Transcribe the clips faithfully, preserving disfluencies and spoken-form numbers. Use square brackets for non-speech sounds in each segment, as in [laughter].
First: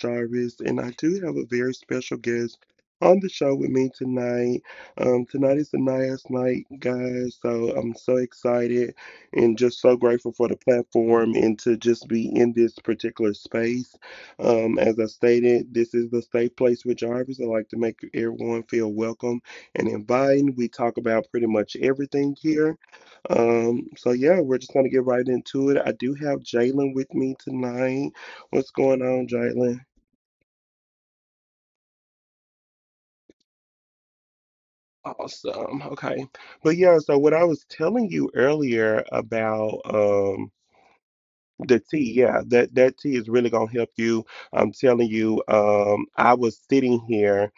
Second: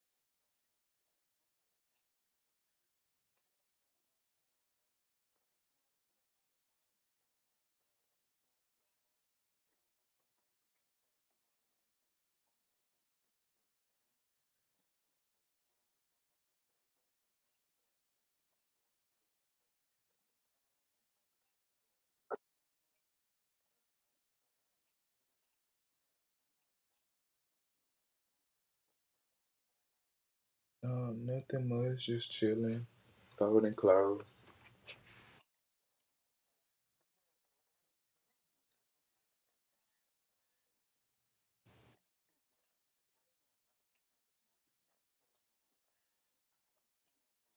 Jarvis, and I do have a very special guest on the show with me tonight. Um, tonight is the nice night, guys, so I'm so excited and just so grateful for the platform and to just be in this particular space. Um, as I stated, this is the Safe Place with Jarvis. I like to make everyone feel welcome and inviting. We talk about pretty much everything here um, so yeah, we're just gonna get right into it. I do have Jalen with me tonight. What's going on, Jalen? Um, nothing much, just chilling, folding clothes. Awesome. Okay. But yeah, so what I was telling you earlier about um the tea, yeah, that that tea is really gonna help you. I'm telling you, um, I was sitting here.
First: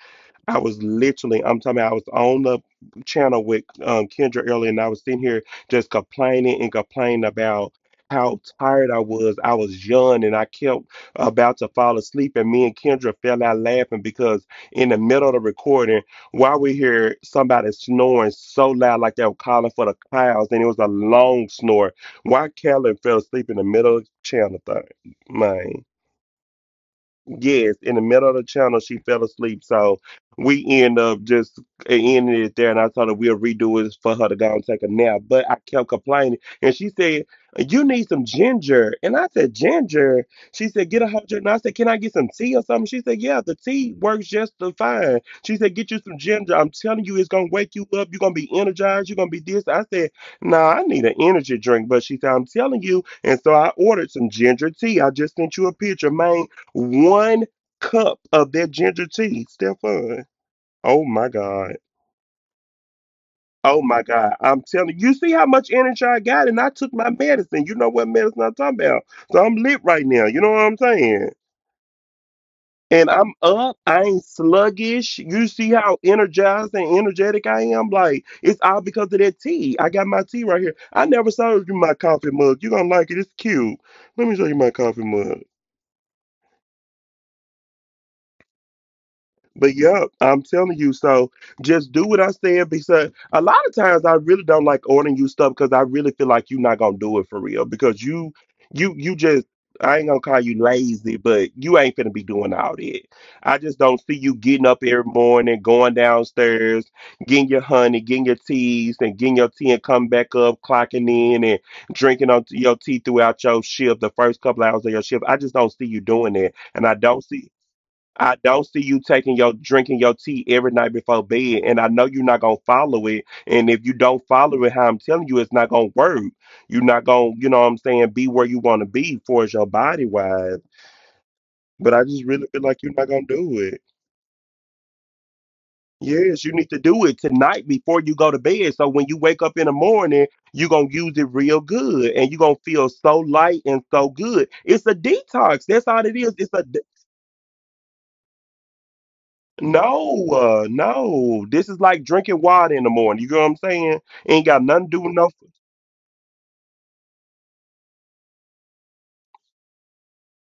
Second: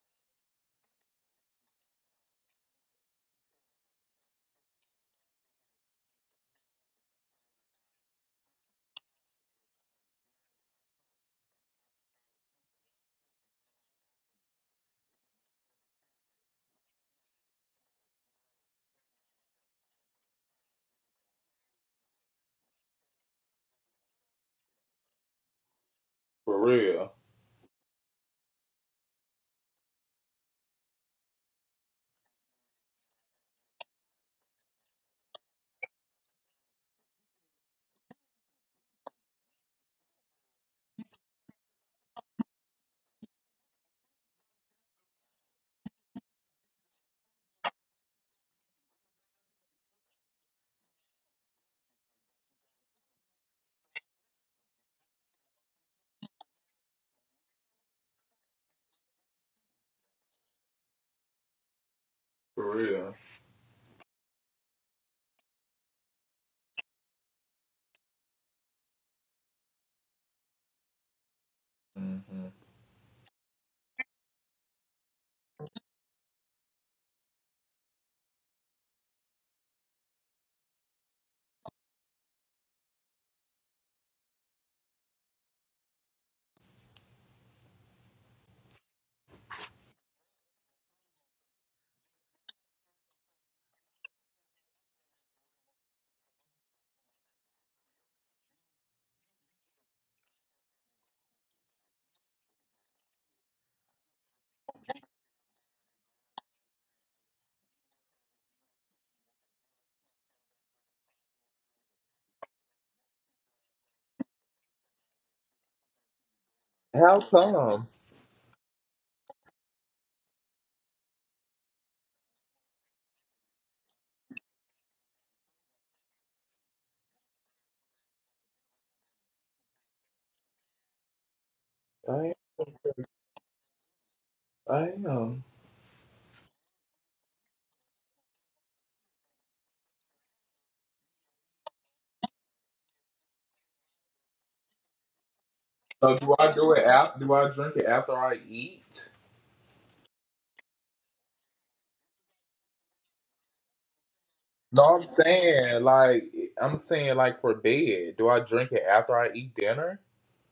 I was literally, I'm talking about I was on the channel with um, Kendra earlier, and I was sitting here just complaining and complaining about how tired I was. I was young and I kept about to fall asleep, and me and Kendra fell out laughing because in the middle of the recording, while we hear somebody snoring so loud like they were calling for the clouds and it was a long snore, why Callan fell asleep in the middle of the channel thing? Man. For real, Yes, in the middle of the channel, she fell asleep. So we end up just uh, ending it there. And I told her we'll redo it for her to go and take a nap. But I kept complaining. And she said, "You need some ginger." And I said, "Ginger?" She said, "Get a whole ginger." And I said, "Can I get some tea or something?" She said, "Yeah, the tea works just the fine." She said, "Get you some ginger. I'm telling you, it's going to wake you up. You're going to be energized. You're going to be this." I said, "Nah, I need an energy drink." But she said, "I'm telling you." And so I ordered some ginger tea. I just sent you a picture, man. One cup of that ginger tea, Stephon. Oh my God. for real. Oh my God. I'm telling you, you see how much energy I got, and I took my medicine. You know what medicine I'm talking about. So I'm lit right now. You know what I'm saying? Hmm. And I'm up. I ain't sluggish. You see how energized and energetic I am? Like, it's all because of that tea. I got my tea right here. I never showed you my coffee mug. You're going to like it. It's cute. Let me show you my coffee mug. But yeah, I'm telling you. So just do what I said because a lot of times I really don't like ordering you stuff because I really feel like you're not gonna do it for real because you, you, you just. I ain't gonna call you lazy, but you ain't finna be doing all that. I just don't see you getting up every morning, going downstairs, getting your honey, getting your teas, and getting your tea and coming back up, clocking in and drinking on your tea throughout your shift, the first couple hours of your shift. I just don't see you doing that. And I How don't see come? I don't see you taking your drinking your tea every night before bed, and I know you're not gonna follow it. And if you don't follow it, how I'm telling you, it's not gonna work. You're not gonna, you know what I'm saying, be where you want to be for as your body wise. But I I just really feel like you're not gonna do it. I am. Yes, you need to do it tonight before you go to bed. So when you wake up in the morning, you're gonna use it real good, and you're gonna feel so light and so good. It's a detox. That's all So it do is. I It's a do it after? Do I drink it after I eat? No, uh, no. This is like drinking water in the morning. You know what I'm saying? Ain't got nothing to No, do I'm with no saying like I'm saying like for bed. Do I drink it after I eat dinner?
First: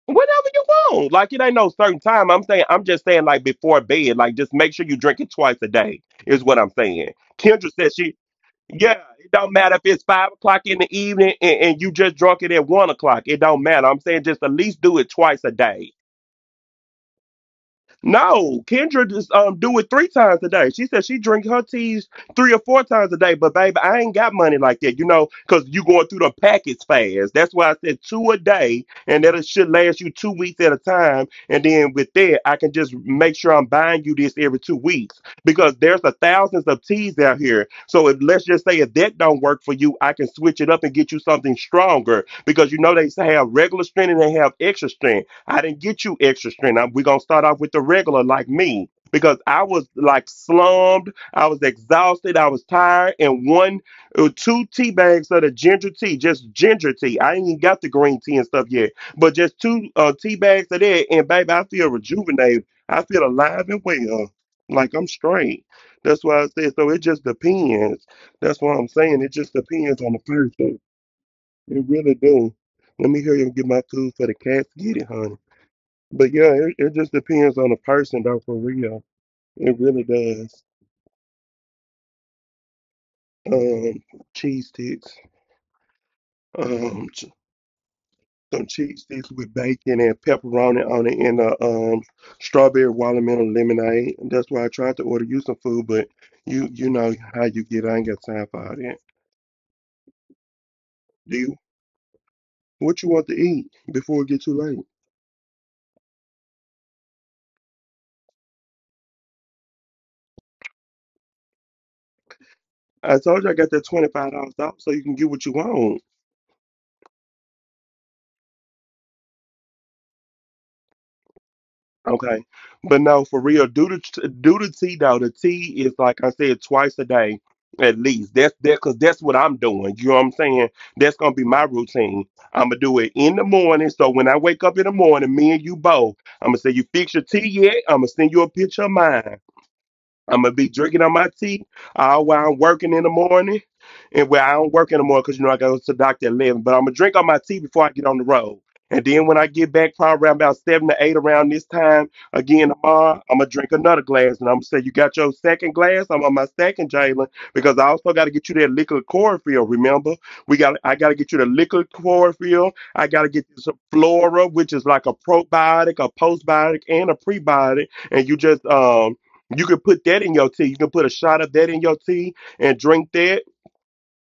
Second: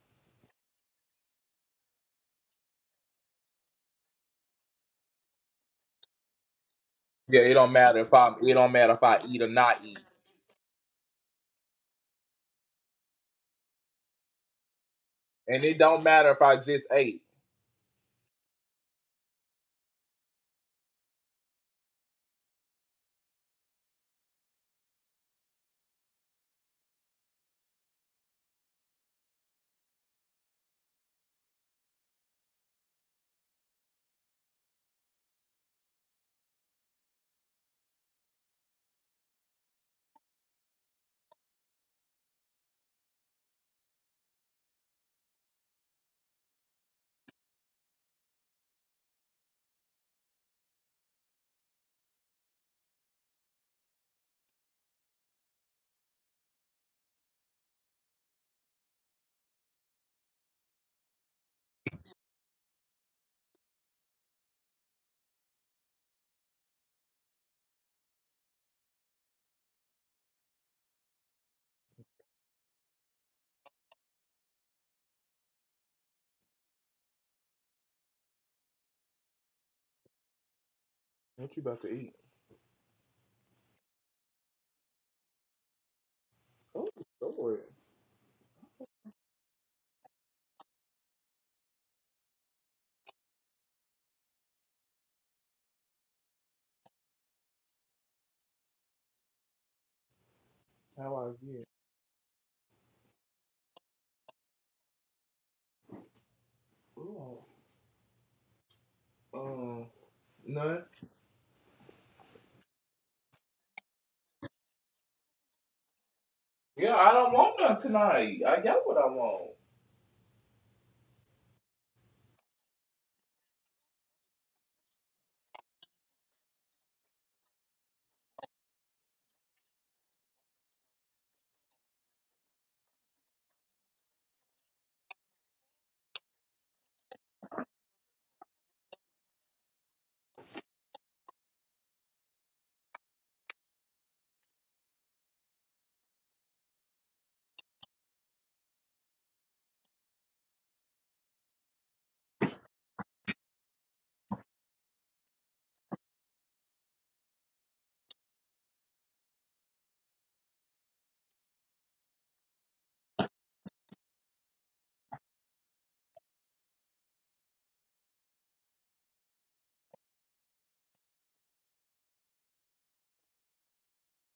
whatever you want. Like it ain't no certain time. I'm saying I'm just saying like before bed. Like just make sure you drink it twice a day is what I'm saying. Yeah, it Kendra don't said matter if she I it don't matter yeah, if I it eat or don't matter if not eat, it's five o'clock in the evening and, and you just drunk it at one o'clock. It don't matter. I'm saying just at least do it twice a and it day. don't matter if I just ate. No, Kendra just um do it three times a day. She said she drink her teas three or four times a day, but baby, I ain't got money like that, you know, because you going through the packets fast. That's why I said two a day, and that it should last you two weeks at a time. And then with that, I can just make sure I'm buying you this every two weeks because there's a thousands of teas out here. So if, let's just say if that don't work for you, I can switch it up and get you something stronger because you know they have regular strength and they have extra strength. I didn't get you extra strength. I- we're gonna start off with the regular, like me, because I was like slumped. I was exhausted. I was tired, and one or two tea bags of the ginger tea, just ginger tea. I ain't even got the green tea and stuff yet, but just two uh, tea bags of that, and baby, I feel rejuvenated. I feel alive and well, like I'm straight. That's why I said. So it just depends. That's what I'm saying. It just depends on the person. It really do. Let me hear you get my food for the cats. Get it, honey. But yeah, it, it just depends on the person though for real. It really does. What you about to eat? Um Cheese sticks. Oh Um ch- Lord, some cheese sticks with bacon and pepperoni on it and a um strawberry watermelon lemonade. That's why I tried to order you some food, but you you know how you get. I ain't got time for all that. how I Do you get? what you want to eat before it get too late? Ooh, um, none. I told you I got that twenty five dollars off so you can get what you want. Yeah, I don't want none tonight. I got what I want. Okay, but no, for real, do the do the tea though. The tea is like I said, twice a day at least. That's that because that's what I'm doing. You know what I'm saying? That's gonna be my routine. I'm gonna do it in the morning. So when I wake up in the morning, me and you both, I'm gonna say you fix your tea yet? I'm gonna send you a picture of mine. I'm gonna be drinking on my tea uh, while I'm working in the morning, and where I don't work anymore because you know I go to the doctor at eleven. But I'm gonna drink on my tea before I get on the road, and then when I get back, probably around about seven to eight around this time again tomorrow, I'm gonna drink another glass, and I'm gonna say you got your second glass. I'm on my second, Jalen, because I also got to get you that liquid chlorophyll. Remember, we got I got to get you the liquid chlorophyll. I got to get you some flora, which is like a probiotic, a postbiotic, and a prebiotic, and you just um you can put that in your tea. You can put a shot of that in your tea and drink that.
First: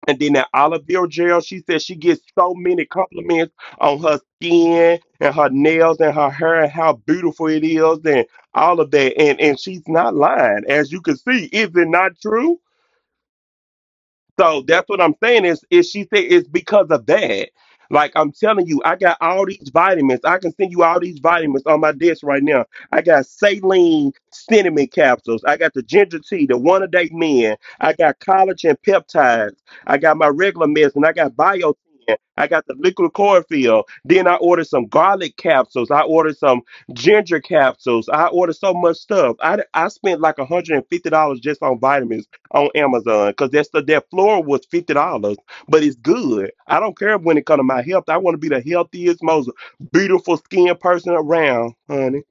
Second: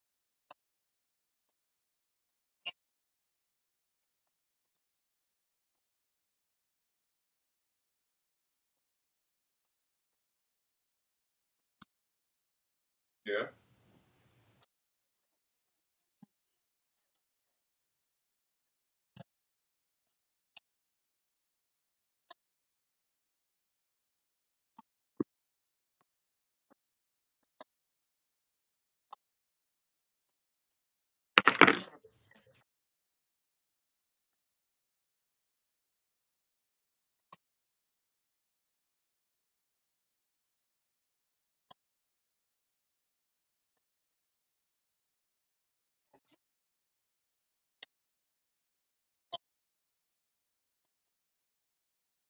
And then that olive oil gel, she says she gets so many compliments on her skin and her nails and her hair and how beautiful it is and all of that. And and she's not lying. As you can see, is it not true? Yeah. So that's what I'm saying is, is she said it's because of that. Like I'm telling you, I got all these vitamins. I can send you all these vitamins on my desk right now. I got saline cinnamon capsules. I got the ginger tea, the one a day men. I got collagen peptides. I got my regular medicine. I got biotin. I got the liquid chlorophyll. Then I ordered some garlic capsules. I ordered some ginger capsules. I ordered so much stuff. I, I spent like one hundred fifty dollars just on vitamins on Amazon because that's the that floor was fifty dollars, but it's good. I don't care when it comes to my health. I want to be the healthiest, most beautiful skinned person around, honey.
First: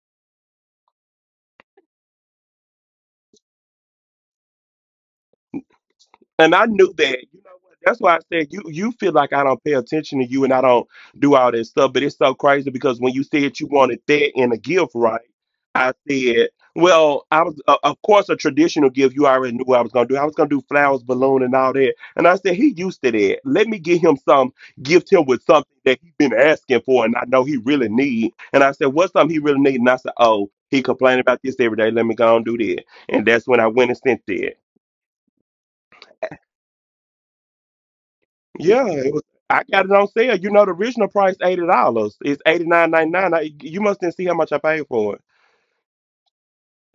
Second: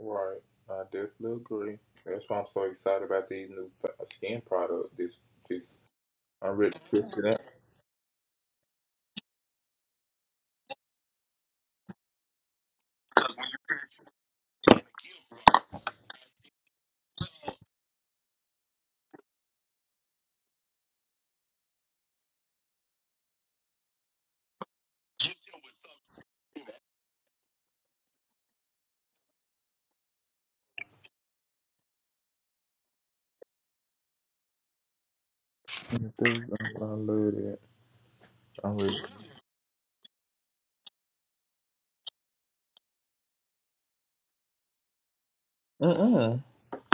Right. I definitely agree. That's why I'm so excited about these new skin products. This, this, I'm And I ready knew to that. test it You out. know what? That's why I said you you feel like I don't pay attention to you and I don't do all that stuff. But it's so crazy because when you said you wanted that in a gift, right? I said, well, I was uh, of course a traditional gift. You already knew I was gonna do. I was gonna do flowers, balloon, and all that. And I said he used to that. Let me get him some. Gift him with something that he's been asking for, and I know he really need. And I said, what's something he really need? And I said, oh, he complaining about this every day. Let me go and do that. And that's when I went and sent that. I love that. I'm Yeah, ready. it was. I got it on sale. You know, the original price eighty dollars. It's eighty nine ninety nine. I, you must didn't see how much I paid for it. Mm-mm.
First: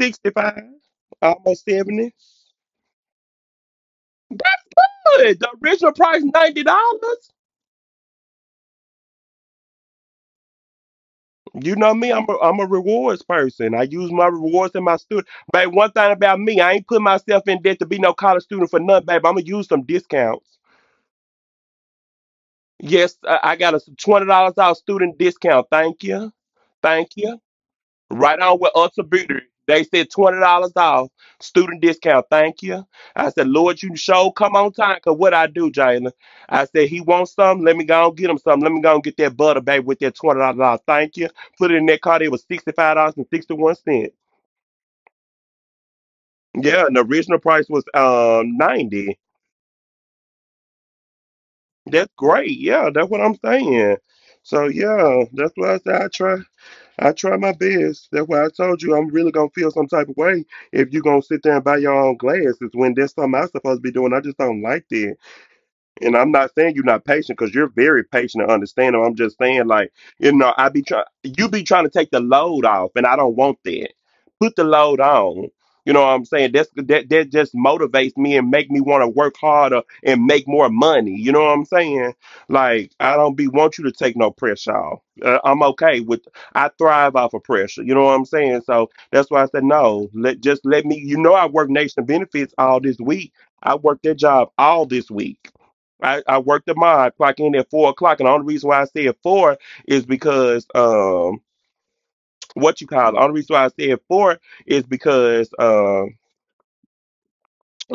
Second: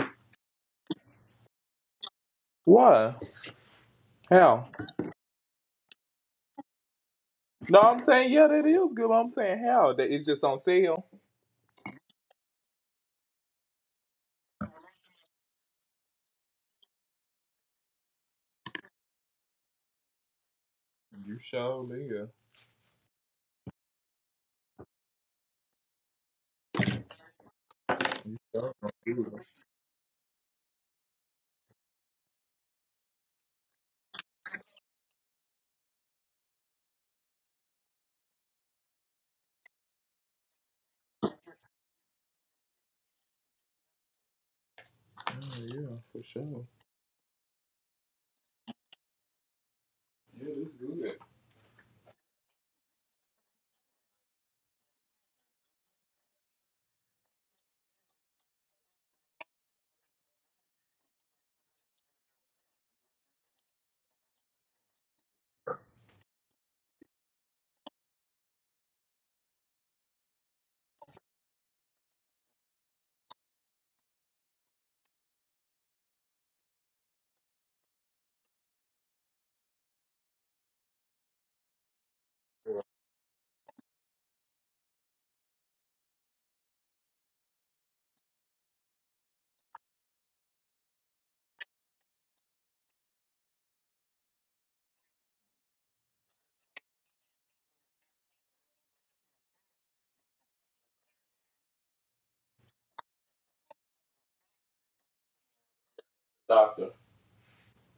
sixty-five, almost seventy. Why? How? Good. The original price ninety dollars. No, I'm saying yeah, that is good. But I'm saying how that it's just on sale. You know me. I'm a I'm a rewards person. I use my rewards in my student. But one thing about me, I ain't put myself in debt to be no college student for nothing, babe. I'm gonna use some discounts. You sure, yeah. Yes, I, I got a twenty dollars off student discount. Thank you. Thank you. Right on with Oh, us a beauty. They said twenty dollars off student discount. Thank you. I said, Lord, you show come on time. Cause what I do, Jalen? I said he wants some. Let me go and get him some. Let me go and get that butter, baby, with that twenty dollars off. Thank you. Put it in that card. It was sixty five dollars and sixty one cents. yeah, for sure. Yeah, and the original price was um ninety. Yeah, it's good. That's great. Yeah, that's what I'm saying. So yeah, that's what I said. I try. I try my best. That's why I told you I'm really gonna feel some type of way if you gonna sit there and buy your own glasses when that's something I'm supposed to be doing. I just don't like that. And I'm not saying you're not patient because you're very patient and understanding. I'm just saying, like, you know, I be trying, you be trying to take the load off, and I don't want that. Put the load on. You know what I'm saying? That's that that just motivates me and make me want to work harder and make more money. You know what I'm saying? Like, I don't be want you to take no pressure off. Uh, I'm okay with. I thrive off of pressure. You know what I'm saying? So that's why I said no. Let just let me. You know, I work nation benefits all this week. I worked that job all this week. I, I worked at mine, clock in at four o'clock, and the only reason why I said four is because um what you call it. The only reason why I said four is because um Doctor.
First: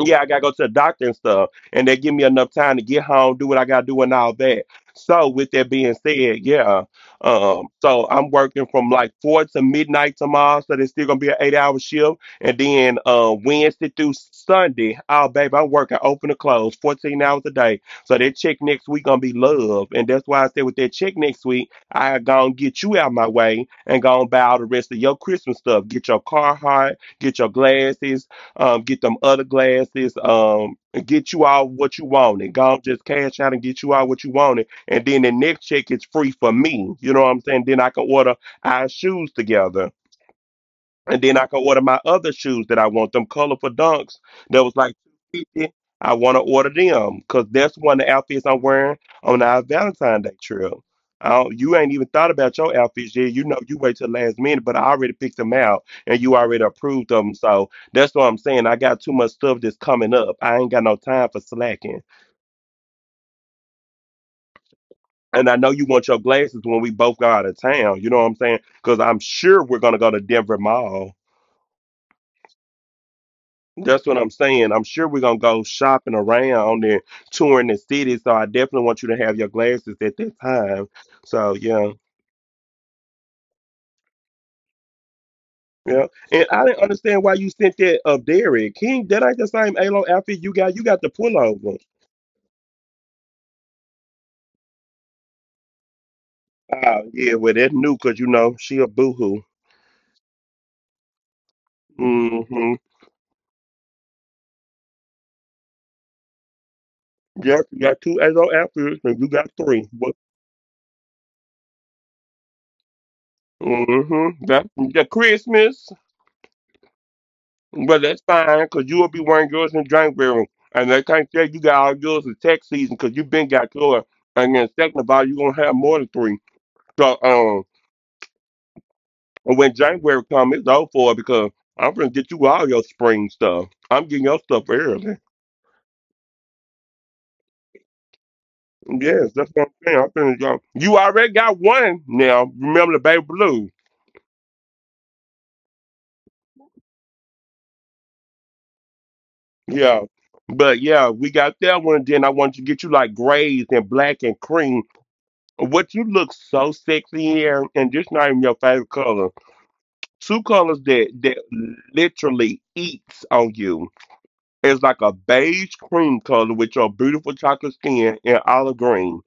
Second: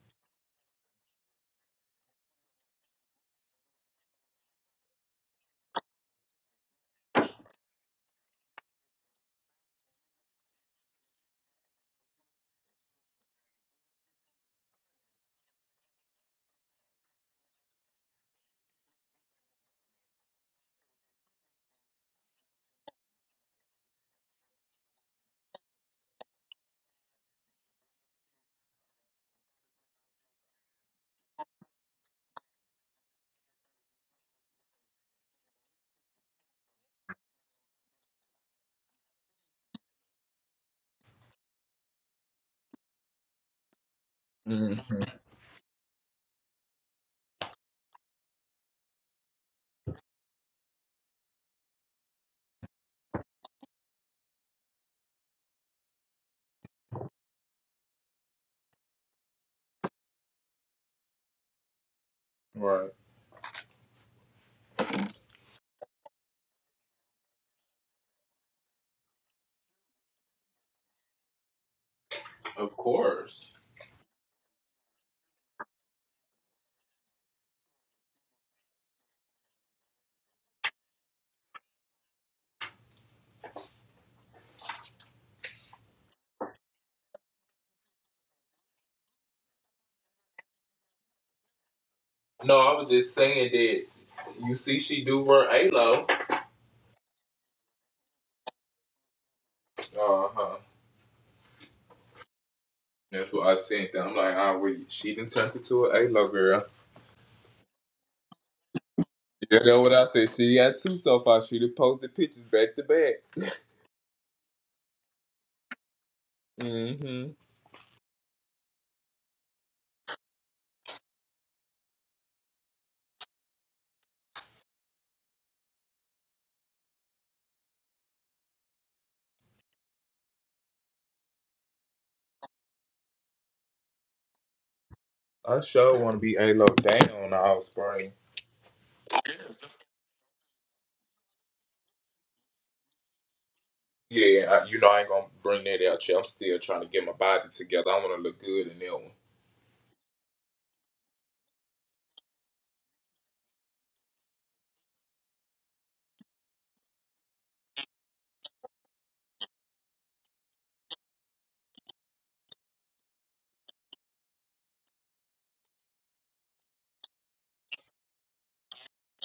yeah, I gotta go to the doctor and stuff, and they give me enough time to get home, do what I gotta do, and all that. So, with that being said, yeah, um, so I'm working from like four to midnight tomorrow, so there's still gonna be an eight-hour shift, and then uh, Wednesday through Sunday, oh baby, I'm working open to close, fourteen hours a day. So that check next week gonna be love, and that's why I said with that check next week, I gonna get you out my way and gonna buy all the rest of your Christmas stuff, get your Carhartt, get your glasses, um, get them other glasses, um, and get you all what you wanted. Go just cash out and get you all what you wanted. And then the next check is free for me. You know what I'm saying? Then I can order our shoes together. And then I can order my other shoes that I want, them colorful dunks that was like Mm-hmm. two fifty. I want to order them because that's one of the outfits I'm wearing on our Valentine's Day trip. I don't, You ain't even thought about your outfits yet. You know, you wait till the last minute, but I already picked them out and you already approved them. So that's what I'm saying. I got too much stuff that's coming up. I ain't got no time for slacking. Right. And I know you want your glasses when we both go out of town. You know what I'm saying? Because I'm sure we're going to go to Denver Mall. Of course. That's what I'm saying. I'm sure we're gonna go shopping around and touring the city. So I definitely want you to have your glasses at that time. So yeah, yeah. And I didn't understand why you sent that up Derek King. That ain't the same Alo outfit you got. You got the pullover. No, I was just saying that you see she do run A-Lo. Oh yeah, well that's new, cause you know she a boohoo. Uh-huh. Mm-hmm. That's what I sent them. I'm like, ah, oh, well, she done turned into an A-Lo girl. Yep, you got two Alo outfits and you got You know three. what I What? said? She got two so far. She done posted pictures back to back. Mm-hmm. That the Christmas. Mm-hmm. But that's fine, because you will be wearing yours in January. And they can't say you got all yours in tax season, because you been got yours. And then second of all, you're going to have more than three. So um, and when January comes, it's all for it because I'm going to get you all your spring stuff. I'm getting your stuff early. I sure want to be A-Lo down all spring. Yes, that's what I'm saying. I'm finna go. You already got one now. Remember the baby blue. Yeah, I, you know I ain't gonna bring that out yet. I'm still trying to get my body together. I want to look good in that Yeah. But yeah, we got that one. Then I want you to get you like grays and black and cream. What you look so sexy here, and just not even your favorite color. Two colors that that literally eats on you. It's like a beige cream color with your beautiful chocolate skin and olive green.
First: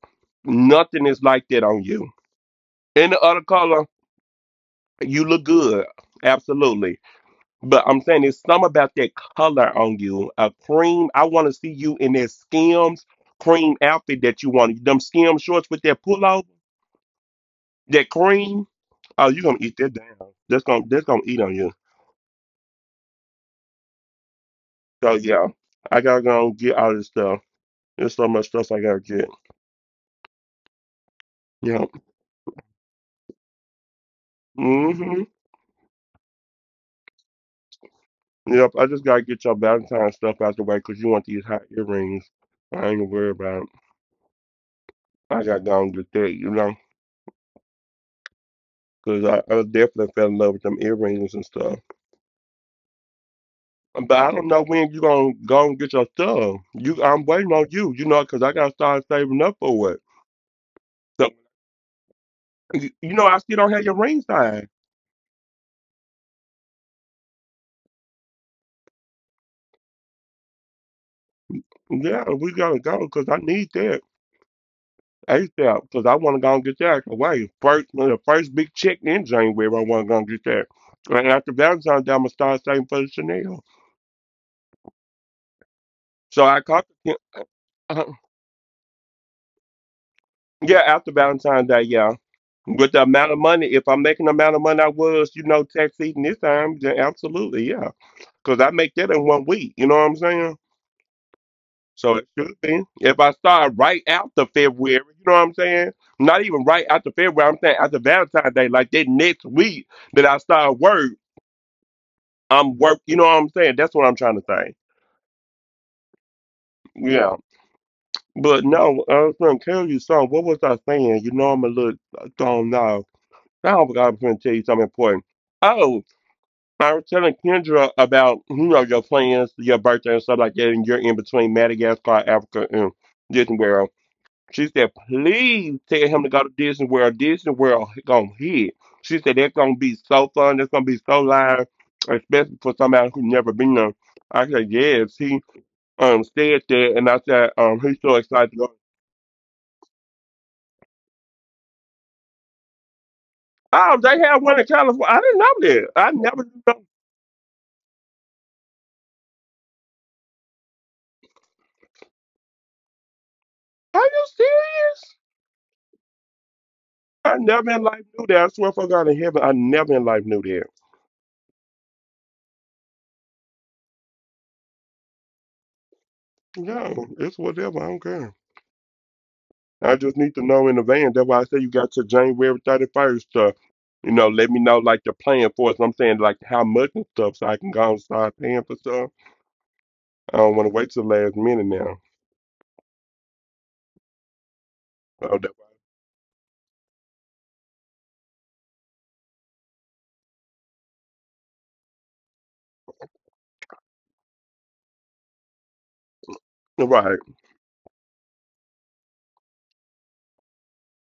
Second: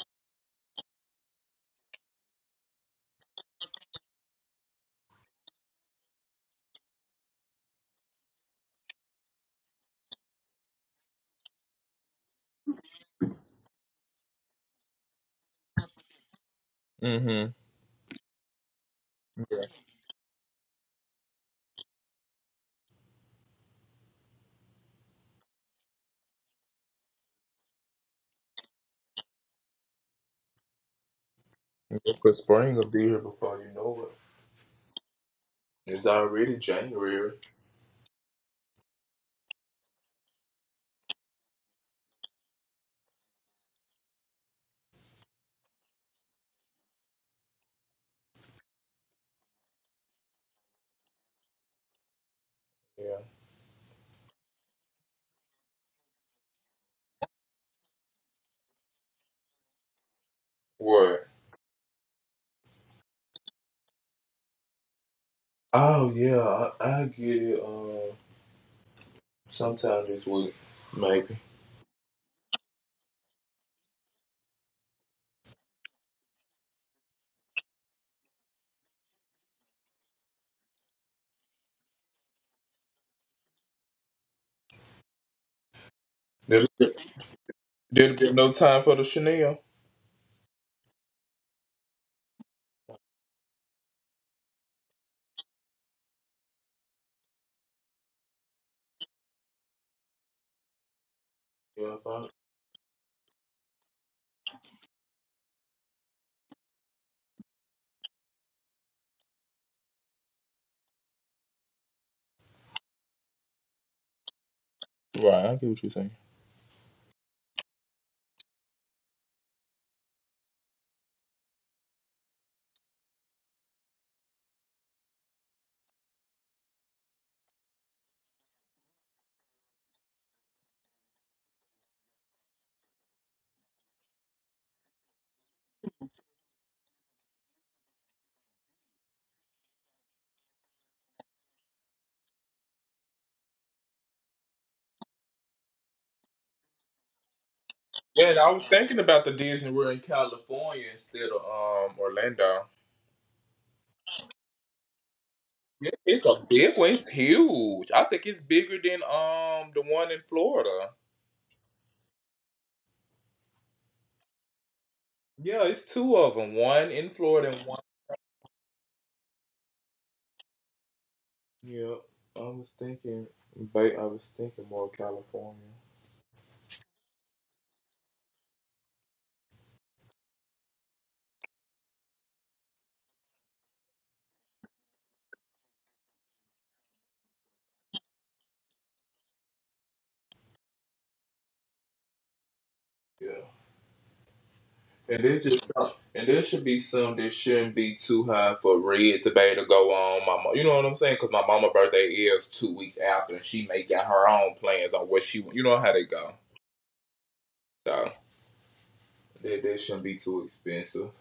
Nothing is like that on you. Any other color, you look good, absolutely. But I'm saying it's something about that color on you. A cream. I want to see you in that skims cream outfit that you want. Them skims shorts with that pullover. one. Mm-hmm. That cream, oh, you gonna Yeah. eat that down. That's gonna that's gonna eat on you. So yeah, I gotta go get all this stuff. There's so much stuff I gotta get. Yep. Because spring will be here before you know Hmm. it. It's already January. Yep. I just gotta get your Valentine's stuff out the way because you want these hot earrings. I ain't worried about it. I gotta go and get that, you know, 'cause I, I definitely fell in love with them earrings and stuff. Yeah. But I don't know when you gonna go and get your stuff. You, I'm waiting on you, you know, because I gotta start saving up for it. So, What? you you know, I still don't have your ring size. Oh yeah, I, I get it. Um, sometime this week, maybe. Yeah, we gotta go because I need that ASAP because I want to go and get that away. First, the first big check in January, I want to go and get that. And after Valentine's Day, I'm gonna start saving for the Chanel. So I There, caught, uh, there'll be no time for the Chanel. yeah, after Valentine's Day, yeah. With the amount of money, if I'm making the amount of money I was, you know, tax eating this time, then absolutely, yeah. Because I make that in one week. You know what I'm saying? Yeah, So it probably. should be. If I start right after February, you know what I'm saying? Not even right after February, I'm saying after Valentine's Day, like that next week that I start work, I'm work. You know what I'm saying? That's what I'm trying to say. Right, I get what you're saying. Yeah. But no, I was gonna tell you something. What was I saying? You know I'm a little I don't know. Now I forgot I was gonna tell you something important. Oh, I was telling Kendra about you know your plans, your birthday and stuff like that, and you're in between Madagascar, Africa, and Disney World. She said, please tell him to go to Disney World. Disney World gonna hit. She said that's gonna be so fun. That's gonna be so live, especially for somebody who never been there. I said, yes. He um said that, and I said, um, he's so Yeah, and I excited to was go. thinking about the Disney World in California instead of um Orlando. Oh, they have one in California. I didn't know Yeah, that. I it's a never big one. knew. It's huge. I think it's bigger than um the one in Florida. Are you serious? Yeah, it's two of them. One in I Florida and never one. in life knew that. I swear for God in heaven, I never in life knew that. Yeah, I was thinking. ba- I was thinking more California. No, it's whatever. I don't care. I just need to know in advance. That's why I say you got to January thirty first to, you know, let me know like the plan for it. So I'm saying like how much and stuff, so I can go and start paying for stuff. I don't want to wait till the last minute now. Yeah. And there's So that, just some, and there should be some that shouldn't be too high for red to be able to go on. My, mo- you know what I'm saying? Because my mama's birthday is two weeks after, and she may got her own plans on what she want. You know how they go. right So that that shouldn't be too expensive.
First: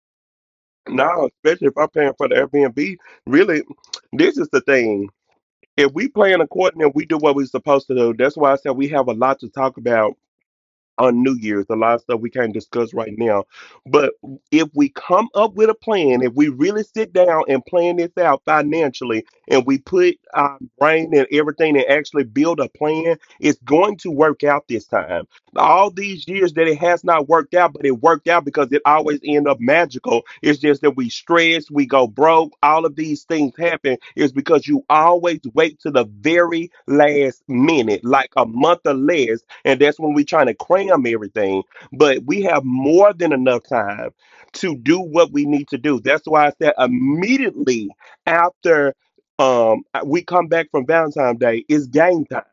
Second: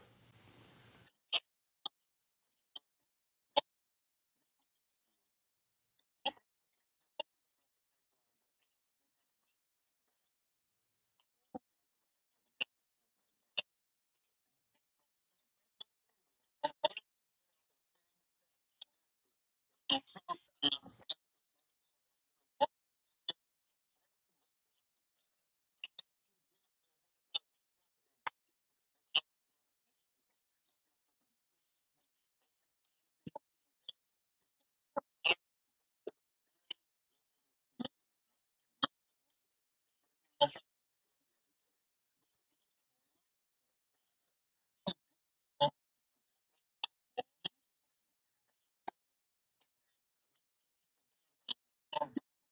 now, especially if I'm paying for the Airbnb, really, this is the thing. If we plan according and we do what we're supposed to do, that's why I said we have a lot to talk about on New Year's. A lot of stuff we can't discuss right now. But if we come up with a plan, if we really sit down and plan this out financially and we put our brain and everything and actually build a plan, it's going to work out this time. All these years that it has not worked out, but it worked out because it always end up magical. It's just that we stress, we go broke, all of these things happen is because you always wait to the very last minute, like a month or less and that's when we're trying to cram everything. But we have more than enough time to do what we need to do. That's why I said immediately after um, we come back from Valentine's Day, it's game time.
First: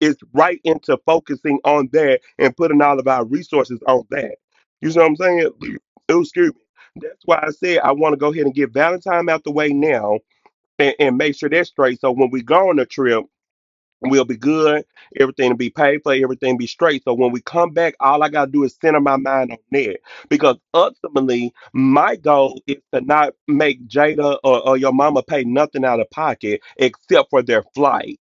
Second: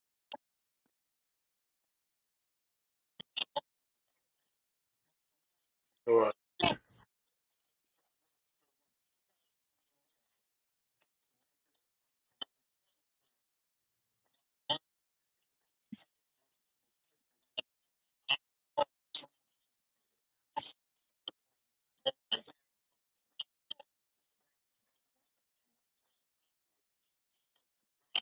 It's right into focusing on that and putting all of our resources on that. You see what I'm saying? [clears throat] Oh, Right. excuse me. That's why I said I want to go ahead and get Valentine out the way now and, and make sure that's straight. So when we go on the trip, we'll be good. Everything will be paid for. Everything be straight. So when we come back, all I gotta do is center my mind on that. Because ultimately, my goal is to not make Jada or, or your mama pay nothing out of pocket except for their flight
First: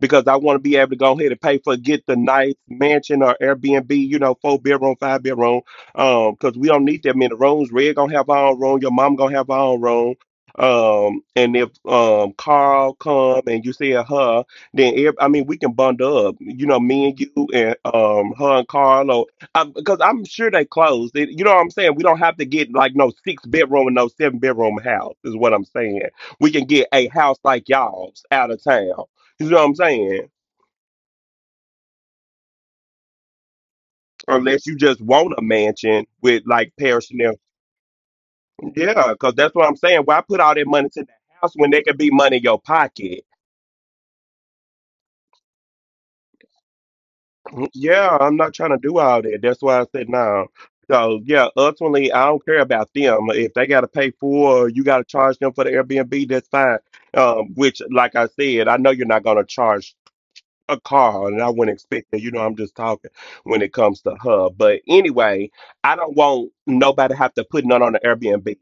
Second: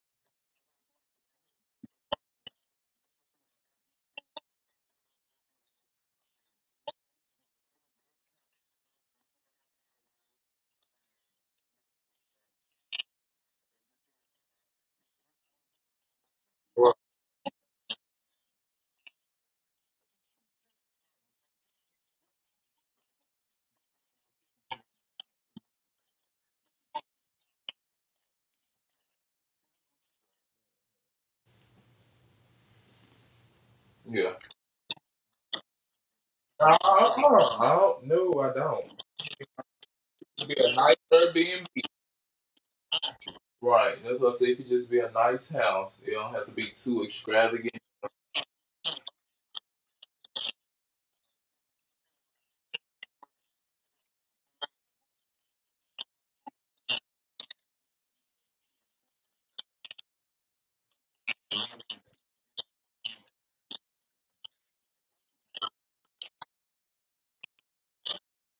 because I want to be able to go ahead and pay for get the nice mansion or Airbnb, you know, four bedroom, five bedroom. Um, because we don't need that many rooms. Red gonna have her own room. Your mom gonna have her own room. Um, and if um Carl come and you see her, then ev- I mean we can bundle up. You know, Right. me and you and um her and Carl. Or um, because I'm sure they closed. It, you know what I'm saying? We don't have to get like no six bedroom and no seven bedroom house. Is what I'm saying. We can get a house like y'all's out of town, you know what I'm saying? Yeah. Unless you just want a mansion with like Uh, uh, Paris Chanel. uh, I don't. No, I don't. Yeah, because that's what I'm saying. Why put It all be that a money to the house nice when there Airbnb. could be money in your pocket? Right. That's what I say. It could just be a nice house. It don't have to be too extravagant. Yeah, I'm not trying to do all that. That's why I said no. So yeah, ultimately I don't care about them. If they gotta pay for or you gotta charge them for the Airbnb, that's fine. Um, which like I said, I know you're not gonna charge a car, and I wouldn't expect that. You know, I'm just talking when it comes to her. But anyway, I don't want nobody have to put none on the Airbnb.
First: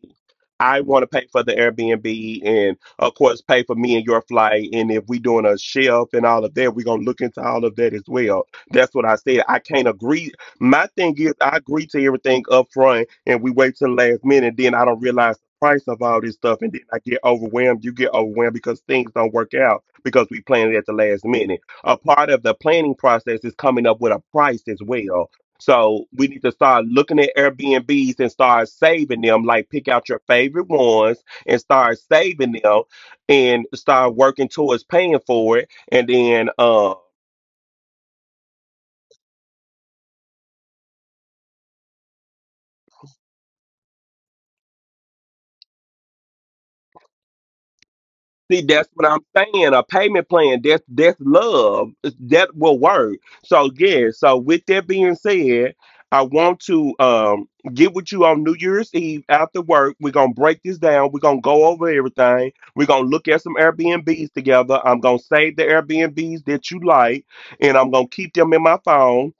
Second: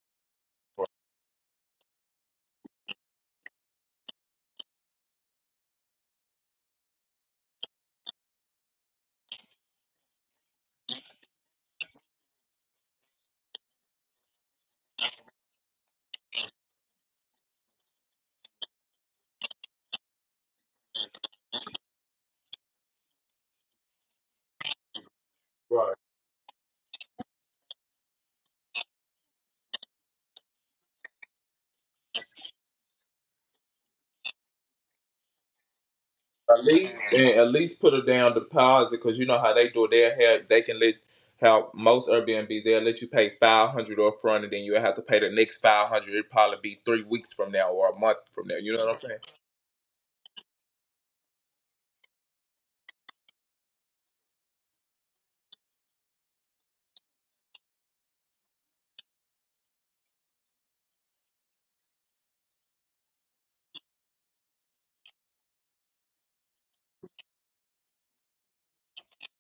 I want to pay for the Airbnb and, of course, pay for me and your flight. And if we doing a shelf and all of that, we're going to look into all of that as well. That's what I said. I can't agree. My thing is, I agree to everything up front and we wait till the last minute. And then I don't realize the price of all this stuff. And then I get overwhelmed. You get overwhelmed because things don't work out because we planned it at the last minute. A part of the planning process is coming up with a price as well. Right. So we need to start looking at Airbnbs and start saving them. Like pick out your favorite ones and start saving them, and start working towards paying for it. And then At least, um and at least put a down deposit because you know how they do it. They have they can let How most Airbnbs they'll let you pay five hundred up front, and then you will have to pay the next five hundred. It'll probably be three weeks from now or a month from now. see, You know that's what what I'm I'm saying. A payment plan, that's that's love. It's- That will work. So yeah, so with that being said, I want to um get with you on New Year's Eve after work. We're gonna break this down. We're gonna go over everything. We're gonna look at some Airbnbs together. I'm gonna save the Airbnbs that you like and I'm gonna keep them in my phone,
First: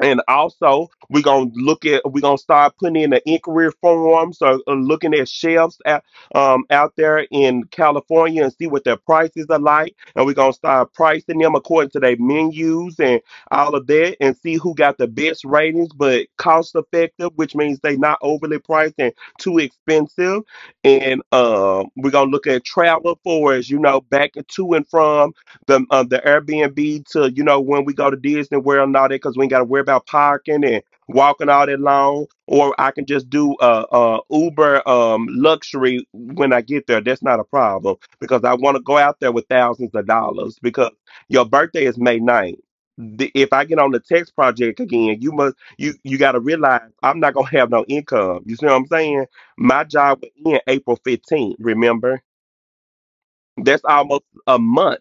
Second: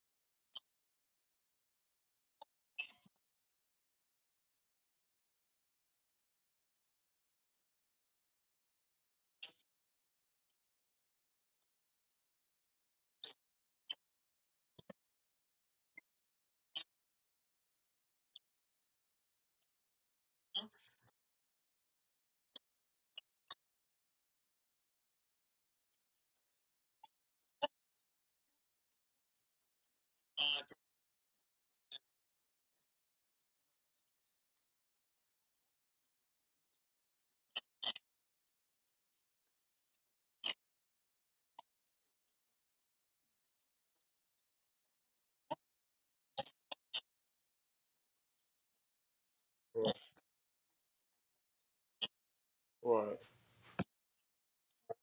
and also, we're gonna look at we're gonna start putting in the inquiry forms or, or looking at shelves out um out there in California and see what their prices are like. And we're gonna start pricing them according to their menus and all of that and see who got the best ratings but cost effective, which means they not overly priced and too expensive. And um we're gonna look at travel for us, you know, back to and from the uh, the Airbnb to you know when we go to Disney World and all that because we ain't got to worry about parking and walking all that long. Or I can just do uh, uh Uber um luxury when I get there. That's not a problem because I want to go out there with thousands of dollars because your birthday is May ninth. The, if I get on the text project again, you must you you got to realize I'm not gonna have no income. You see what I'm saying? My saying? job will end April fifteenth. Remember, Right. that's almost a month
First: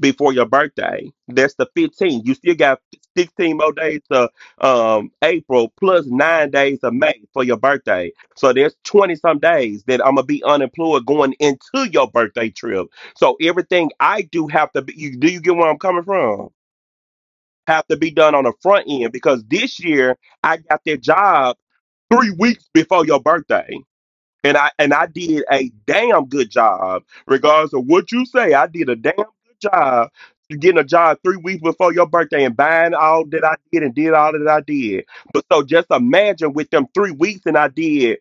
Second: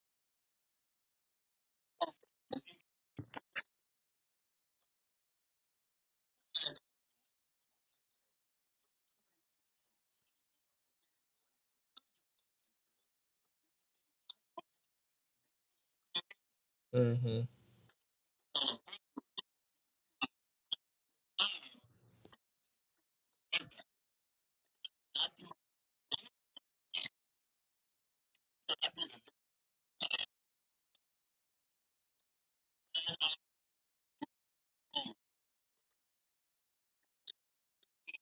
before your birthday. That's the fifteenth. You still got sixteen more days to um, April plus nine days of May for your birthday. So there's twenty some days that I'm gonna be unemployed going into your birthday trip. So everything I do have to be. You, do you get where I'm coming from? Mm-hmm. Have to be done on the front end because this year I got that job three weeks before your birthday and I and I did a damn good job, regardless of what you say. I did a damn good job getting a job three weeks before your birthday and buying all that I did and did all that I did. But so just imagine with them three weeks and I did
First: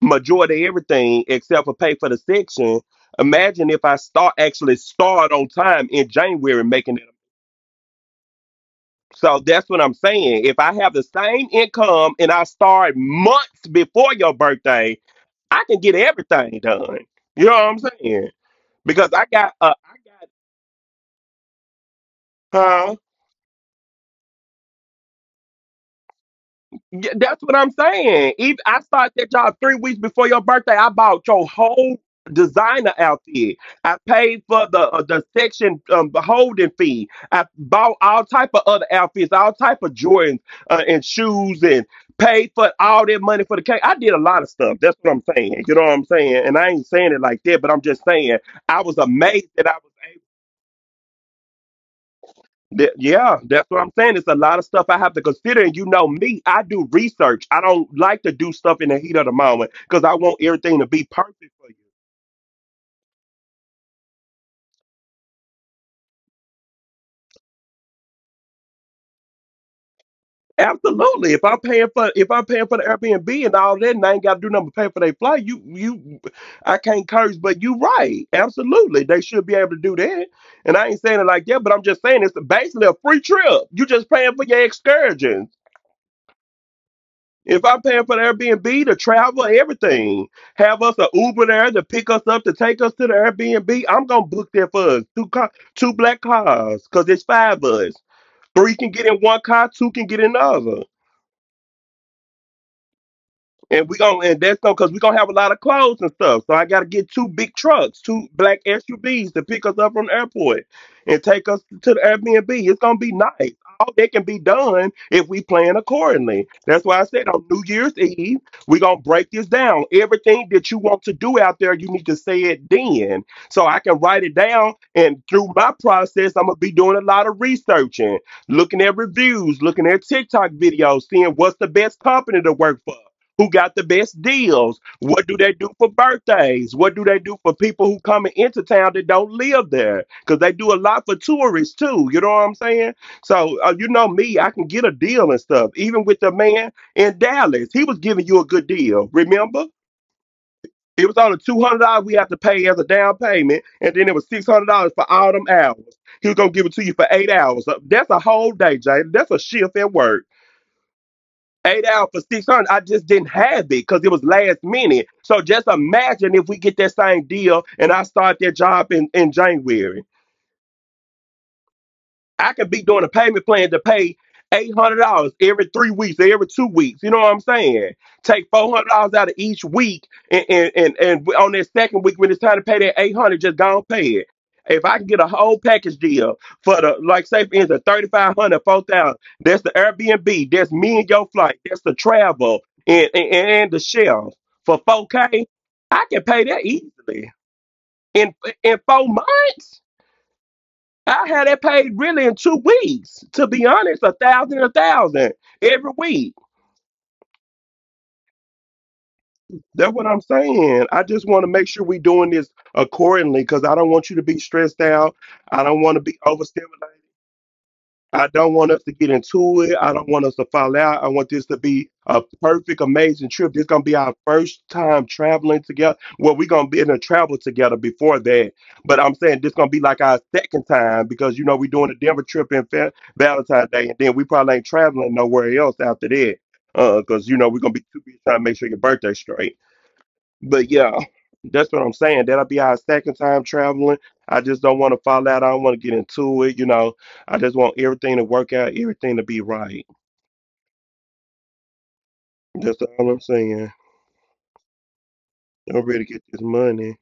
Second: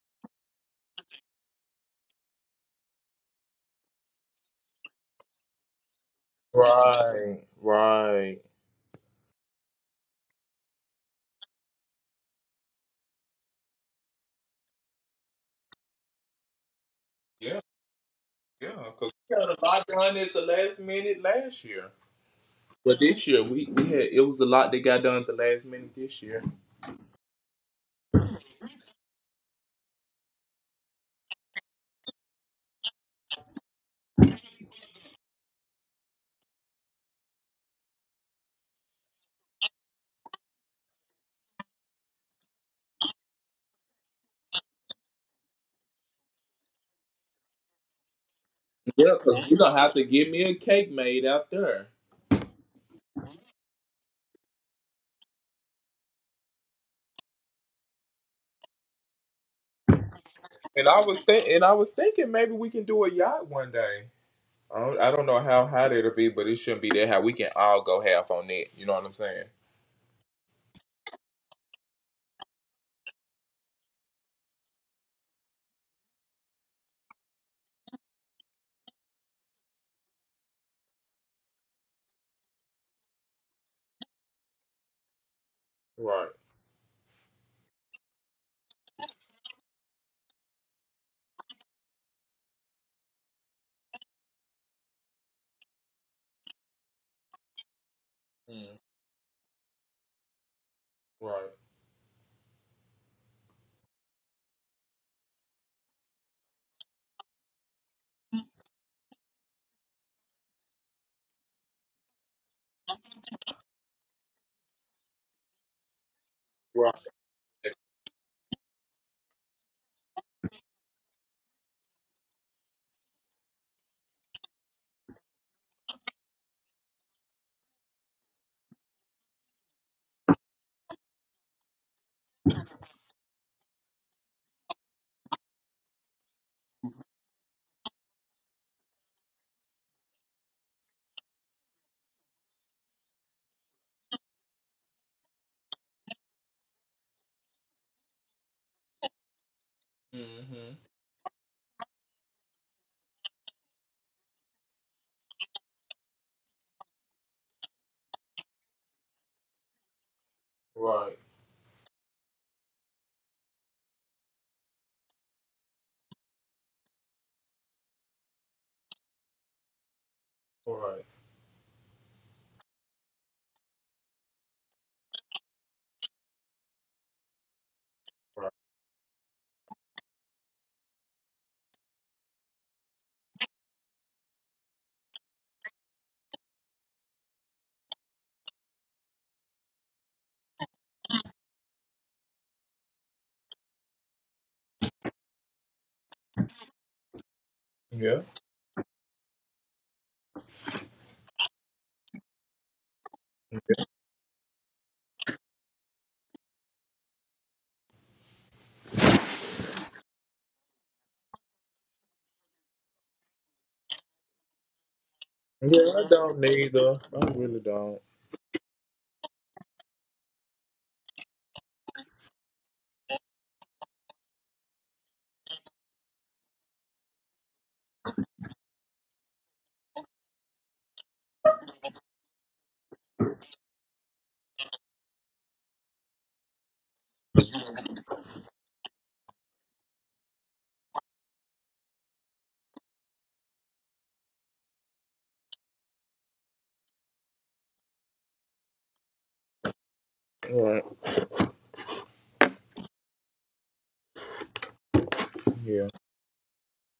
majority of everything except for pay for the section. Imagine if I start actually start on time in January making it. Right. Right. So that's what I'm saying. If I have the same income and I start months before your birthday, I can get everything done. You know Yeah. what I'm saying? Yeah. Because Because I we got got, a uh, lot done I at the last minute last year. got, huh? But this year we, we had it was a lot that got done at the last minute this year. Yeah, that's what I'm saying. Even I started that job three weeks before your birthday. I bought your whole designer outfit. I paid for the uh, the section um, the holding fee. I bought all type of other outfits, all type of Jordans, uh, and shoes, and paid for all that money for the cake. I did a lot of stuff. That's what I'm saying. You know what I'm saying? And I ain't saying it like that, but I'm just saying I was Yeah, amazed because you that I don't was. have to get me a cake made out there. Th- yeah, that's what I'm saying. It's a lot of stuff I have to consider. And you know me, I do research. I don't like to do stuff in the heat of the moment because I want everything And to I be was think, perfect and for I you. was thinking maybe we can do a yacht one day. I don't, I don't know how hot it'll be, but it shouldn't be that high. We can all go half on it. You know what I'm saying? Absolutely. If I'm paying for if I'm paying for the Airbnb and all that, and I ain't got to do nothing but pay for their flight, you you, I can't curse, but you right. Absolutely, they should be able to do that. And I ain't saying it like that, but I'm just saying it's basically a free trip. You just paying for your excursions. Right. If I'm paying for the Airbnb to travel, everything, have us a Uber there to pick us up to take us to the Airbnb, I'm gonna book that for us two car, two black cars, cause it's five of us. Three Mm. can get in one car, two can get in the other. Right. And we gonna and that's no because we gonna have a lot of clothes and stuff. So I gotta get two big trucks, two black S U Vs to pick us up from the airport and take us to the Airbnb. It's gonna be nice. All that can be done if we plan accordingly. That's Right. why I said on New Year's Eve, we gonna break this down. Everything that you want to do out there, you need to say it then. So I can write it down and through my process, I'm gonna be doing a lot of researching, looking at reviews, looking at TikTok videos, seeing what's the best company to work for, who got the best deals. What do they do for birthdays? What do they do for people who coming into town that don't live there? Because they do a lot for tourists too. You know what I'm saying? So uh, you know me, I can get a deal and stuff. Even with the man in Dallas, he was giving you a good deal. Remember? Hmm. It was only two hundred dollars we have to pay as a down payment, and then it was six hundred dollars for all them hours. He was gonna give it to you for eight hours. Uh, That's a whole day, Jay. That's a shift at work. Right. Eight out for six hundred. I just didn't have it because it was last minute. So just imagine if we get that same deal and I start that job in, in January. Right. I could be doing a payment plan to pay eight hundred dollars every three weeks, every two weeks. You know what I'm saying? Take Right. four hundred dollars out of each week, and and and, and on that second week when it's time to pay that eight hundred, just go and pay it. If I can get a whole package deal for the, like, say, for instance, thirty five hundred, four thousand, that's the Airbnb, that's me and your flight, that's the travel and and, and the shelf for four K, I can pay that easily Yeah. in in four months. I had it paid really in two weeks. To be honest, a thousand, a thousand every week. That's what I'm saying. I just want to make sure we are doing this accordingly because I don't want you to be stressed out. I don't Yeah, want to I be don't overstimulated. neither. I really don't. I don't want us to get into it. I don't want us to fall out. I want this to be a perfect, amazing trip. This gonna be our first time traveling together. Well, we're gonna be in a travel together before that. But I'm saying this gonna be like our second time because you know we're doing a Denver trip in Fa- Valentine's Day, and then we probably ain't traveling nowhere else after that. Uh, cause you know we're gonna be too busy trying to make sure your birthday's straight. But yeah, that's what I'm saying. That'll be our second time traveling. I just don't want to fall out. I don't want to get into it. You know, I just want everything to work out, everything to be right. Right. That's all I'm saying. I'm Yeah. ready to get this money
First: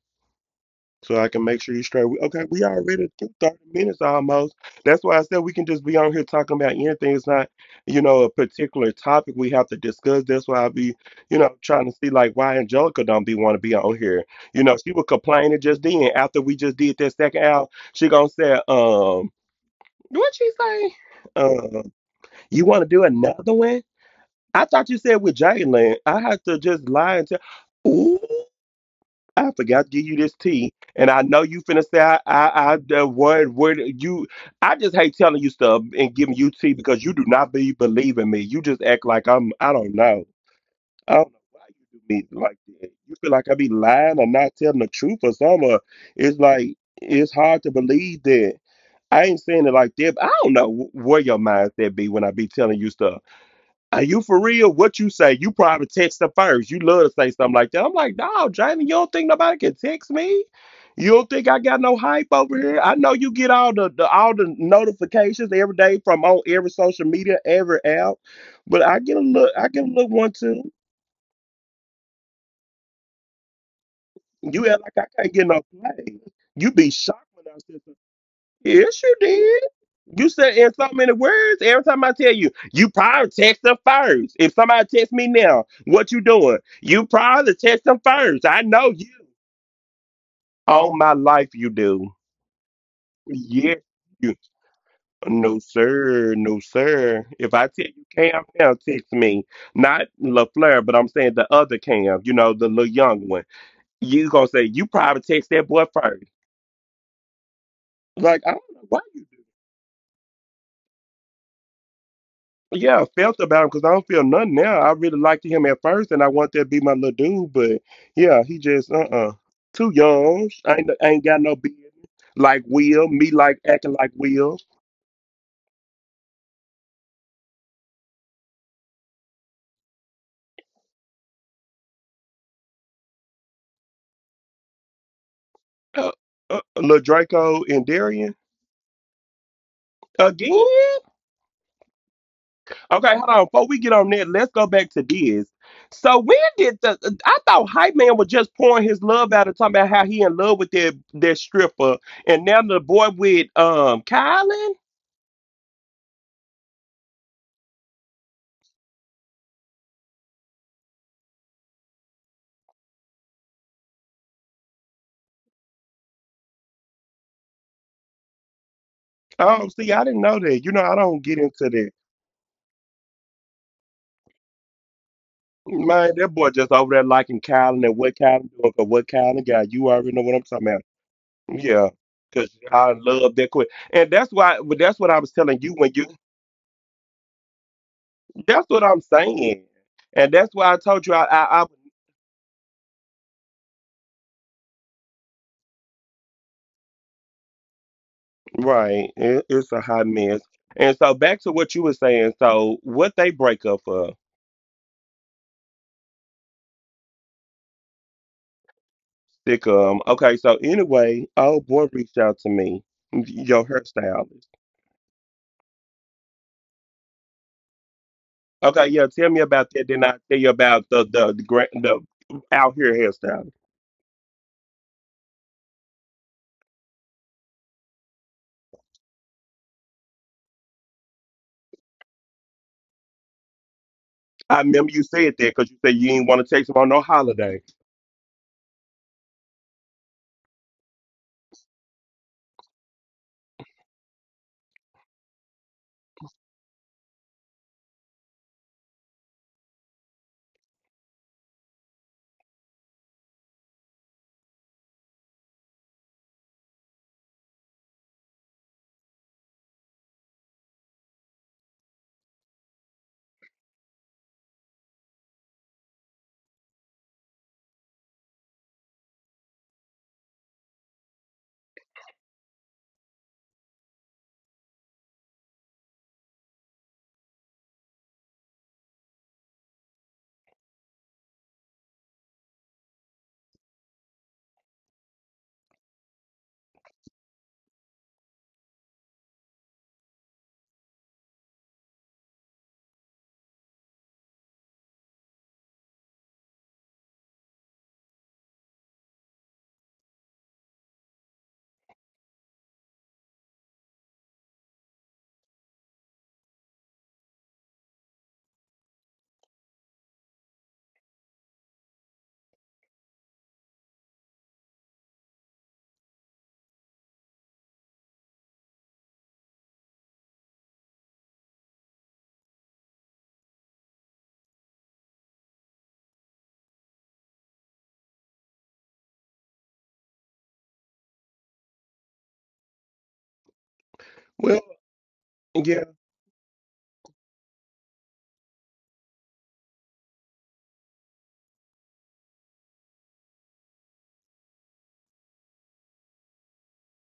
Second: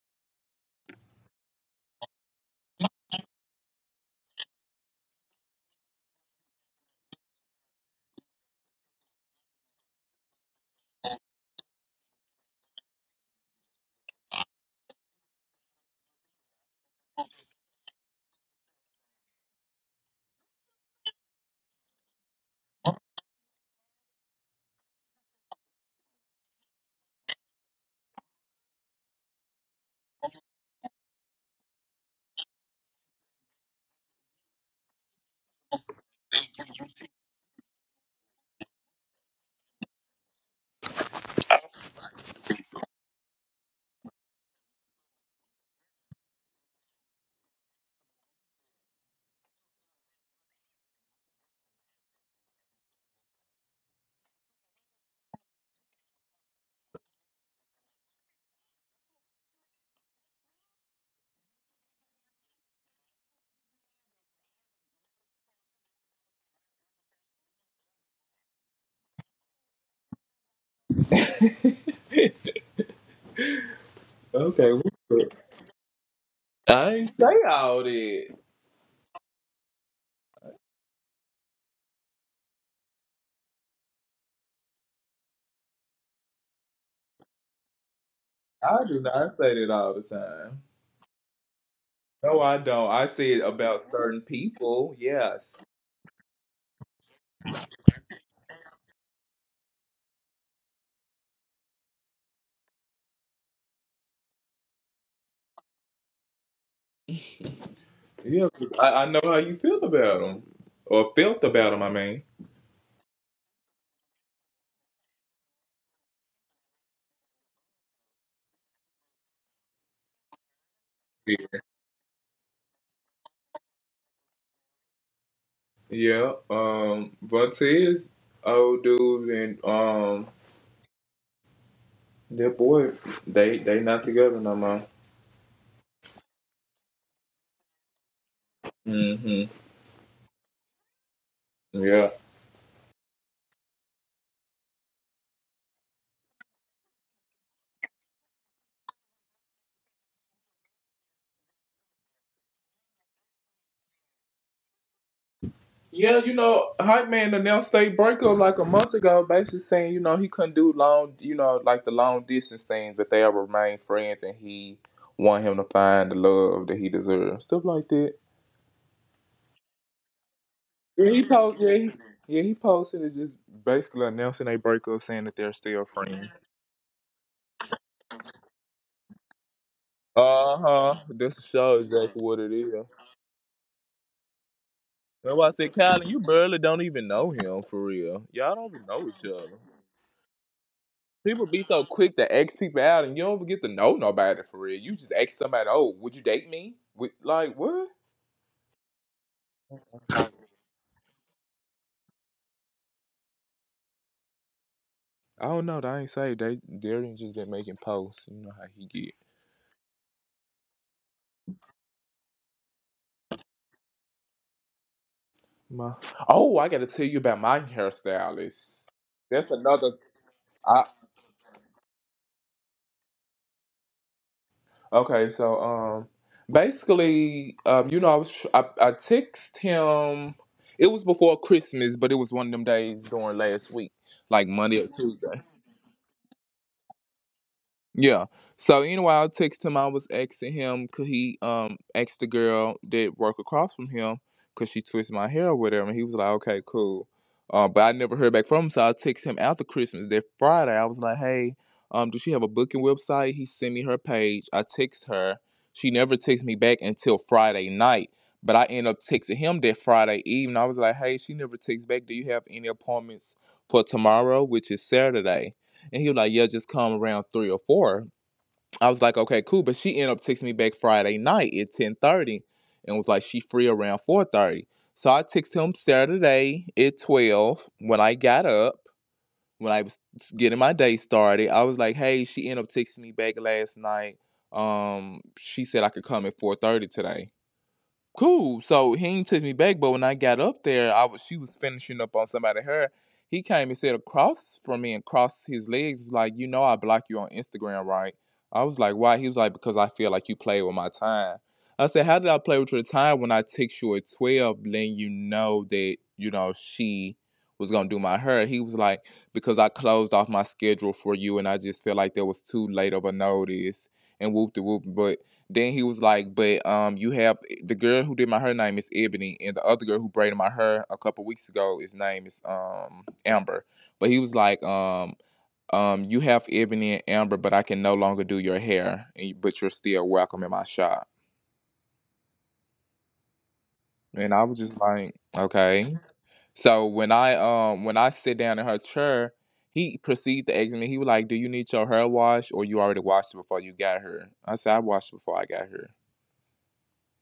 so I can make sure you straight. Okay, we already took thirty minutes almost. That's why I said we can just be on here talking about anything. It's not, you know, a particular topic we have to discuss. That's why I be, you know, trying to see like why Angelica don't be want to be on here. You know, she was complaining just then after we just did that second hour. She gonna say, um, what she say? Um, you want to do another one? I thought you said with Jalen. I have to just lie and tell. Ooh. I forgot to give you this tea, and I know you finna say I, I, I the word word you. I just hate telling you stuff and giving you tea because you do not be believing me. You just act like I'm. I don't know. I don't know if you do me like that. You feel like I be lying or not telling the truth or something. Or it's like it's hard to believe that. I ain't saying it like that. But I don't know wh- where your mindset be when I be telling you stuff. Are you for real? What you say? You probably text her first. You love to say something like that. I'm like, no, Jamie, you don't think nobody can text me? You don't think I got no hype over here? I know you get all the, the all the notifications every day from on every social media, every app, but I get a look, I get a look one too. Okay, You we act like good. I can't get no play. You I be ain't say shocked when I all said that. yes, you did. You said in so many words. Every time I tell you, you probably text them first. If somebody text me now, what you doing? You probably text them first. I I do know you. not say that all the time. All my life, you do. No, I don't. I say it about Yes, certain you. people. Yes. No, sir. No, sir. If I tell you Cam now, text me. Not LaFleur, but I'm saying the other Cam, you know, the little young one. You gonna say, you probably text that boy first. Yeah, Like, I don't 'cause I, I know. know how you feel about him, or felt about him. I mean, Yeah, I felt about him because I don't feel nothing now. I really liked him at first, and I want that to be my little dude, but yeah, he just uh uh too young. I ain't, I ain't got no business like Will. Me like acting like Will. yeah. Um, Vontaze, old dude, and um, that boy, they they not together no more. Uh, uh, Lil Draco and Darian Hmm. again. Yeah. Okay, hold on. Before we get on that, let's go back to this. So when did the? Uh, I thought Hype Man was just pouring his love out and talking about how he in love with that that stripper, and now the boy with um Kylan. Yeah, you know, Hype Man announced they breakup like a month ago, basically saying, you know, he couldn't do long, you know, like the long distance things, but they'll remain friends and he want him to find the love that he deserves. Stuff like that. Oh, see, I didn't know that. You know, I Yeah, he don't get posted. into Yeah, that. he, yeah, he posted it just basically announcing they breakup, saying that they're still Man, friends. that boy just over there liking Kylan and what Kylan doing for what Kylan guy. You already know what I'm Uh talking about. huh. That's show Yeah, exactly what it because is. I love that quick. And that's why, but that's what I That's was why I telling said, you when Colin, you, you barely don't even know him for real. Y'all that's don't even what I'm know each other. saying. And that's why I told you I, People be I, I so quick to ask people out, and you don't even get to know nobody for real. You just ask somebody, "Oh, would you date me?" With like what? right, it, it's a hot mess. And so back to what you were saying. So what they break up for, I don't know. I ain't say they. Darian just been making posts. You know how he get. sick. um. Okay, so anyway, old boy reached out to me, your hairstylist. My oh, I got to tell you about my hairstylist. Okay, yeah, tell me That's about that. another. Then I'll tell you I. about the the the, gra- the out here hairstyle. Okay, so um, basically, um, you know, I was tr- I, I text him. It was before Christmas, but it was one of them days during last week, like I Monday or remember you said Tuesday. that because you said you didn't want to take them on no holiday. Yeah. So anyway, I text him. I was asking him could he um ask the girl that work across from him, because she twisted my hair or whatever. And he was like, okay, cool. Uh, but I never heard back from him. So I text him after Christmas that Friday. I was like, hey, um, does she have a booking website? He sent me her page. I text her. She never texted me back until Friday night. But I end up texting him that Friday evening. I was like, hey, she never texts back. Do you have any appointments for tomorrow, which is Saturday? And he was like, yeah, just come around three or four. I was like, okay, cool. But she ended up texting me back Friday night at ten thirty, and was like, she free around four thirty. So I texted him Saturday at twelve when I got up, when I was getting my day started. I was like, hey, she ended up texting me back last night. Um, she said I could come at four thirty today. Cool. So he ain't text me back, but when I got up there, I was she was finishing up on somebody. Her he came and said across from me and crossed his legs, was like, you know, I block you on Instagram, right? I was like, why? He was like, because I feel like you play with my time. I said, how did I play with your time when I text you at twelve, letting you know that you know she was gonna do my hair? He was like, because I closed off my schedule for you, and I just feel like there was too late of a notice and whoop the whoop, but. Then he was like, "But um, you have, the girl who did my hair name is Ebony, and the other girl who braided my hair a couple weeks ago, his name is um Amber." But he was like, "Um, um, you have Ebony and Amber, but I can no longer do your hair, and but you're still welcome in my shop." And I was Well, just like, yeah. "Okay." So when I um when I sit down in her chair, he proceeded to ask me. He was like, "Do you need your hair washed, or you already washed it before you got here?" I said, "I washed it before I got here."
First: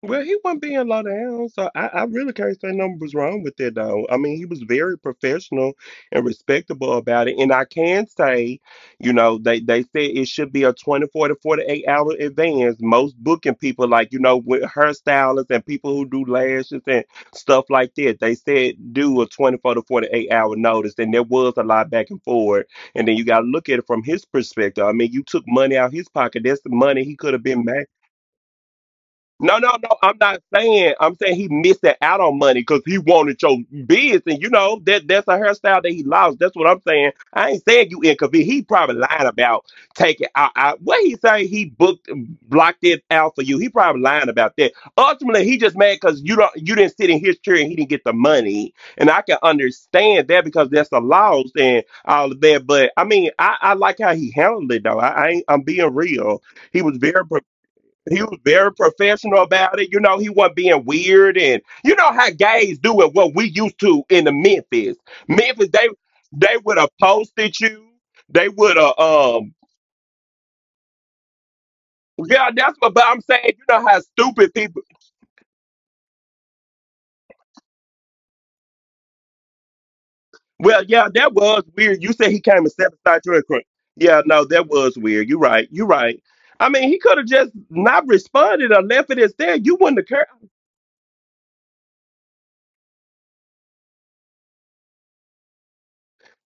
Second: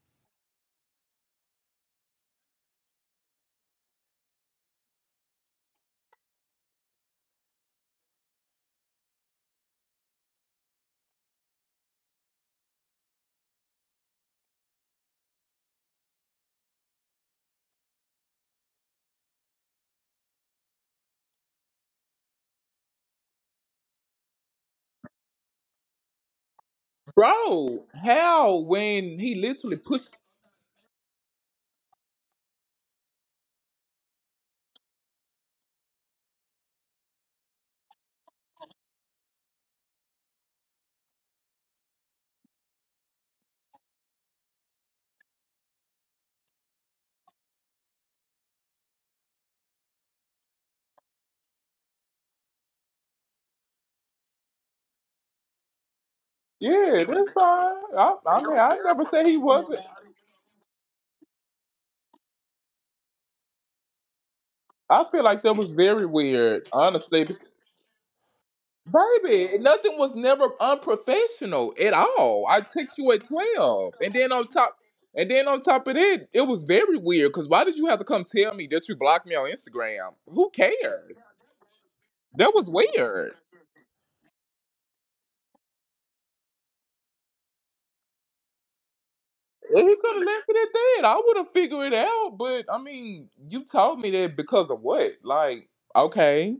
Well, he wasn't being low down, so I, I really can't say nothing was wrong with it, though. I mean, he was very professional and respectable about it. And I can say, you know, they, they said it should be a twenty-four to forty-eight hour advance. Most booking people, like, you know, with hairstylists and people who do lashes and stuff like that, they said do a twenty-four to forty-eight hour notice. And there was a lot back and forth. And then you got to look at it from his perspective. I mean, you took money out his pocket. That's the money he could have been made. Bro, how when he No, no, literally no. pushed? I'm not saying. I'm saying he missed out on money because he wanted your biz, and you know that that's a hairstyle that he lost. That's what I'm saying. I ain't saying you inconvenient. He probably lied about taking. I, I, what he say? He booked, blocked it out for you. He probably lying about that. Ultimately, he just mad because you don't. You didn't sit in his chair and he didn't get the money. And I can understand that because that's a loss and all of that. But I mean, I, I like how he handled it though. I, I ain't, I'm being real. He was Yeah, very that's fine. I, he was I mean, very I never said he professional about wasn't. it. You know, he wasn't being weird and you know how gays do it what we used to in the Memphis. I feel like that Memphis, was they very they weird, would have honestly. posted you. They would have, um Baby, nothing was never unprofessional at all. yeah, I that's what, text but you I'm at saying, you know twelve, how and then on stupid top, people, and then on top of it, it was very weird. Cause why did you have to come tell me that you blocked me on Instagram? Who well, yeah, cares? that was weird. You said he That came was and sabotaged weird. your crime. Yeah, no, that was weird. You're right. You're right. I mean, he could have just not responded or left it as there. You He wouldn't have could have cared. left it at that. I would have figured it out, but I mean, you told me that because of what? Like, okay.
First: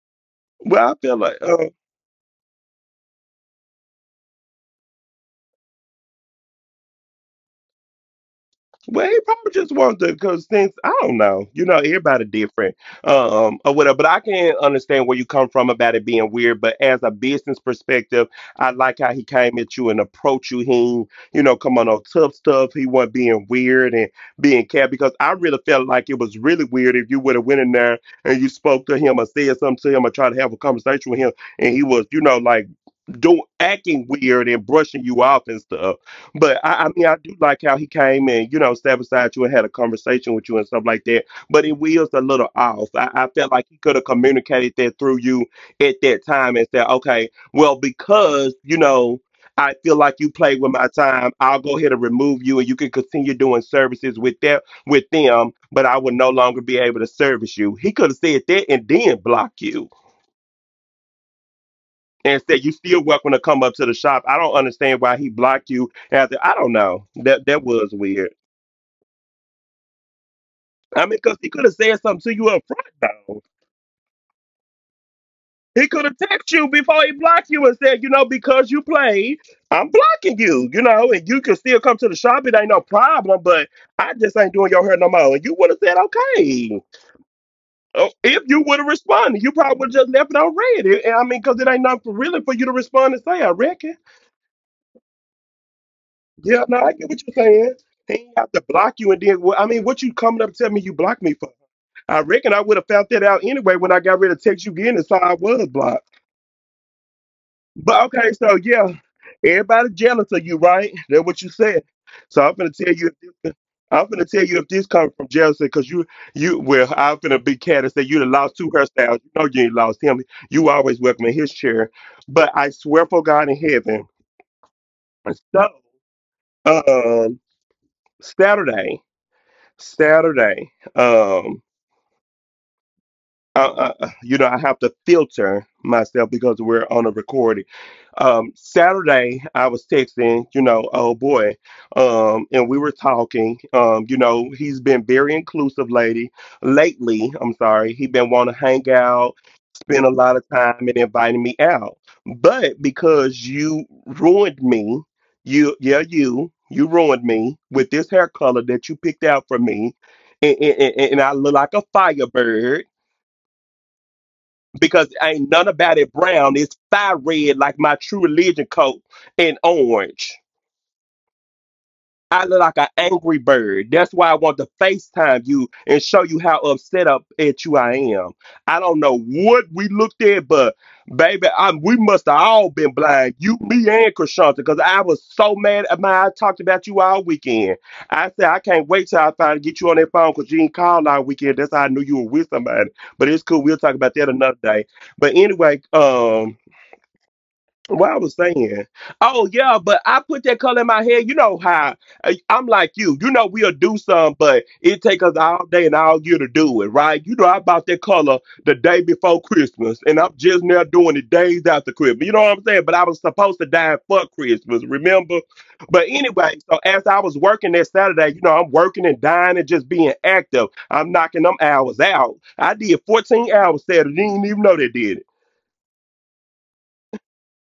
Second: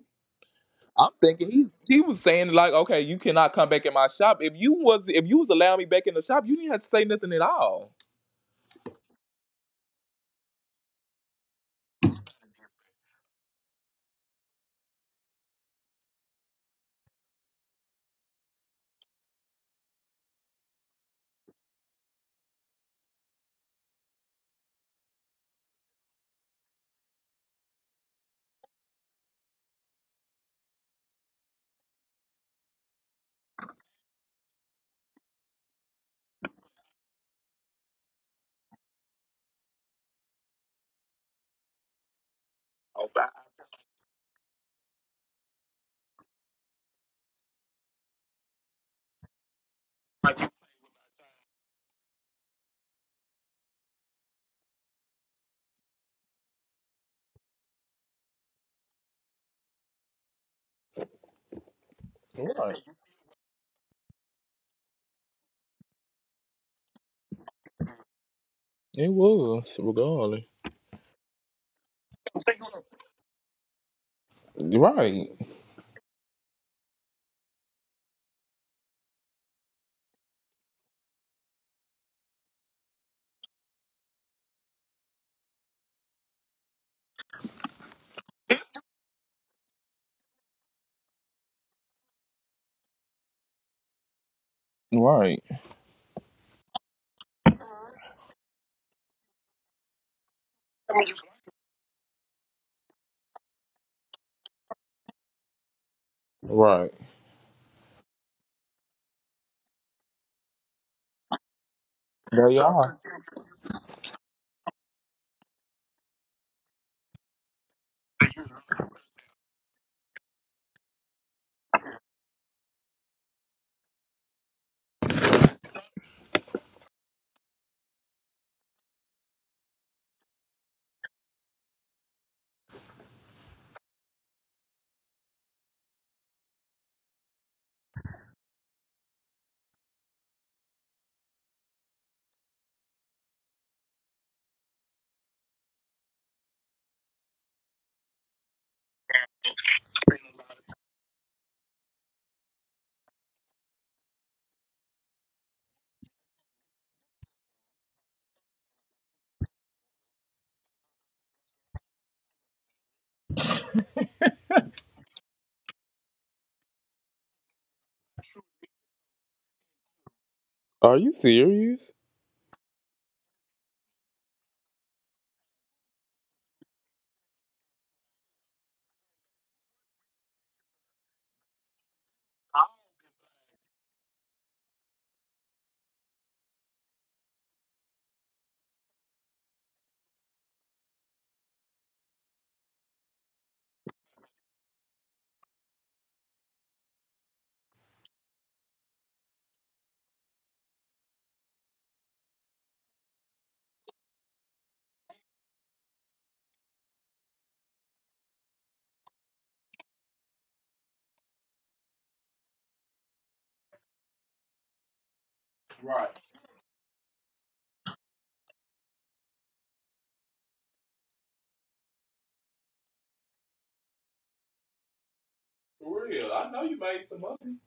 Well, I I'm feel like thinking he uh, he was saying like, okay, you cannot come back in my shop. If you was if you was allowing me back in the shop, you didn't have to say nothing at all. Well, he probably just wants to, because since I don't know, you know, everybody different, um, or whatever. But I can understand where you come from about it being weird. But as a business perspective, I like how he came at you and approached you. He, you know, come on, no tough stuff. He wasn't being weird and being cat because I really felt like it was really weird if you would have went in there and you spoke to him or said something to him or tried to have a conversation with him, and he was, you know, like doing acting weird and brushing you off and stuff. But I, I mean, I do like how he came and you know sat beside you and had a conversation with you and stuff like that. But it was a little off. I, I felt Okay. like he could have communicated that through you at that time and said, okay, well, because you know. I feel like you played with my time. I'll go ahead and remove you, and you can continue doing services with that with them. But I will no longer be able to service you. He could have said that and then block you and said you Right. still welcome to come up to the shop. I don't understand why he blocked you after I don't know. That that was weird. It was, regardless. I mean, because he could have said something to you up front though. Right. He could have texted you before he blocked you and said, you know, because you played, I'm blocking you, you know, and you can still come to the shop. It ain't no problem, but I just ain't doing your hair no more. And you would have said, okay. Oh, if you would have responded, you probably would have just left it on red. It- I mean, because it ain't nothing for really for you to respond and say, I reckon. Right. Yeah, no, I get what you're saying. They ain't have to block you and then well, I mean, what you coming up telling me you blocked me for? I reckon I would have found that out anyway when I got ready to text you again and saw I was blocked. Right. But okay, so yeah, everybody jealous of you, right? That's what you said. So There I'm you gonna tell are. you. If this, I'm gonna tell you if this comes from jealousy, cause you, you, well, I'm gonna be cat and say you done lost two hairstyles. You know you ain't lost him. You always welcome in his chair. But I swear for God in heaven. So um, Saturday. Saturday, um, I, I, you know, I have to filter myself because we're on a recording. Um, Saturday, I was texting, you know, oh boy, um, and we were talking. Um, you know, he's been very inclusive, lady. Lately, I'm sorry, he been want to hang out spent a lot of time and inviting me out. But because you ruined me, you yeah, you you ruined me with this hair color that you picked out for me, and, and, and and I look like a firebird because ain't none about it brown. It's fire red like my True Religion coat and orange. Are you serious? I look like an angry bird. That's why I want to FaceTime you and show you how upset up at you I am. I don't know what we looked at, but baby, I, we must have all been blind. You, me, and Krishanta, because I was so mad at my I talked about you all weekend. I said I can't wait till I finally get you on that phone because you didn't call all weekend. That's how I knew you were with somebody. But it's cool. We'll talk about that another day. But anyway, um what I was saying. Oh yeah, but I put that color in my head. You know how uh, I'm like you. You know we'll do some, but it take us all day and all year to do it, right? You know I bought that color the day before Christmas, and I'm just now doing it days after Christmas. You know what I'm saying? But I was supposed to die for Christmas, remember? But Right. anyway, so as I was working that Saturday, you know I'm working and dying and just being active. I'm knocking them hours out. I did fourteen hours Saturday. Didn't even know they did it. For real. I know you made some money.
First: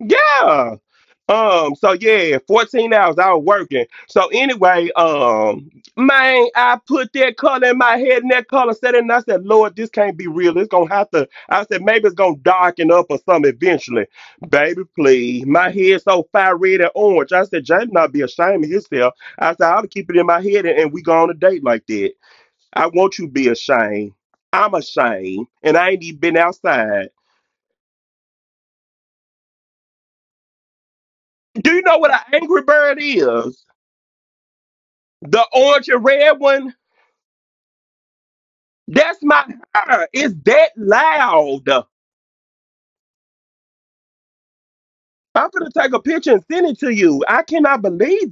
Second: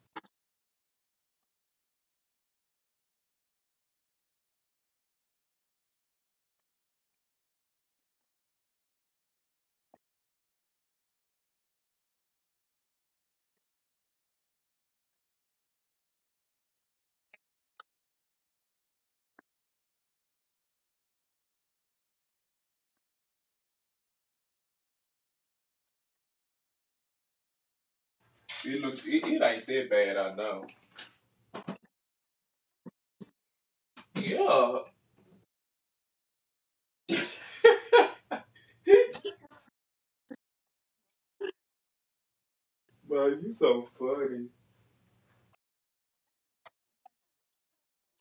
Yeah. Um, so yeah, fourteen hours I was working. So anyway, um, man, I put that color in my head and that color set it, and I said, Lord, this can't be real. It's gonna have to I said, maybe it's gonna darken up or something eventually. Baby, please. My head so fire red and orange. I said, James not be ashamed of himself. I said, I'll keep it in my head and, and we go on a date like that. I want you to be ashamed. I'm ashamed, and I ain't even been outside. It look it, it ain't that bad, I know. Do you know what an angry bird is? Yeah, The orange and red one? That's my hair. It's that loud. I'm bro, you so funny. gonna take a picture and send it to you. I cannot believe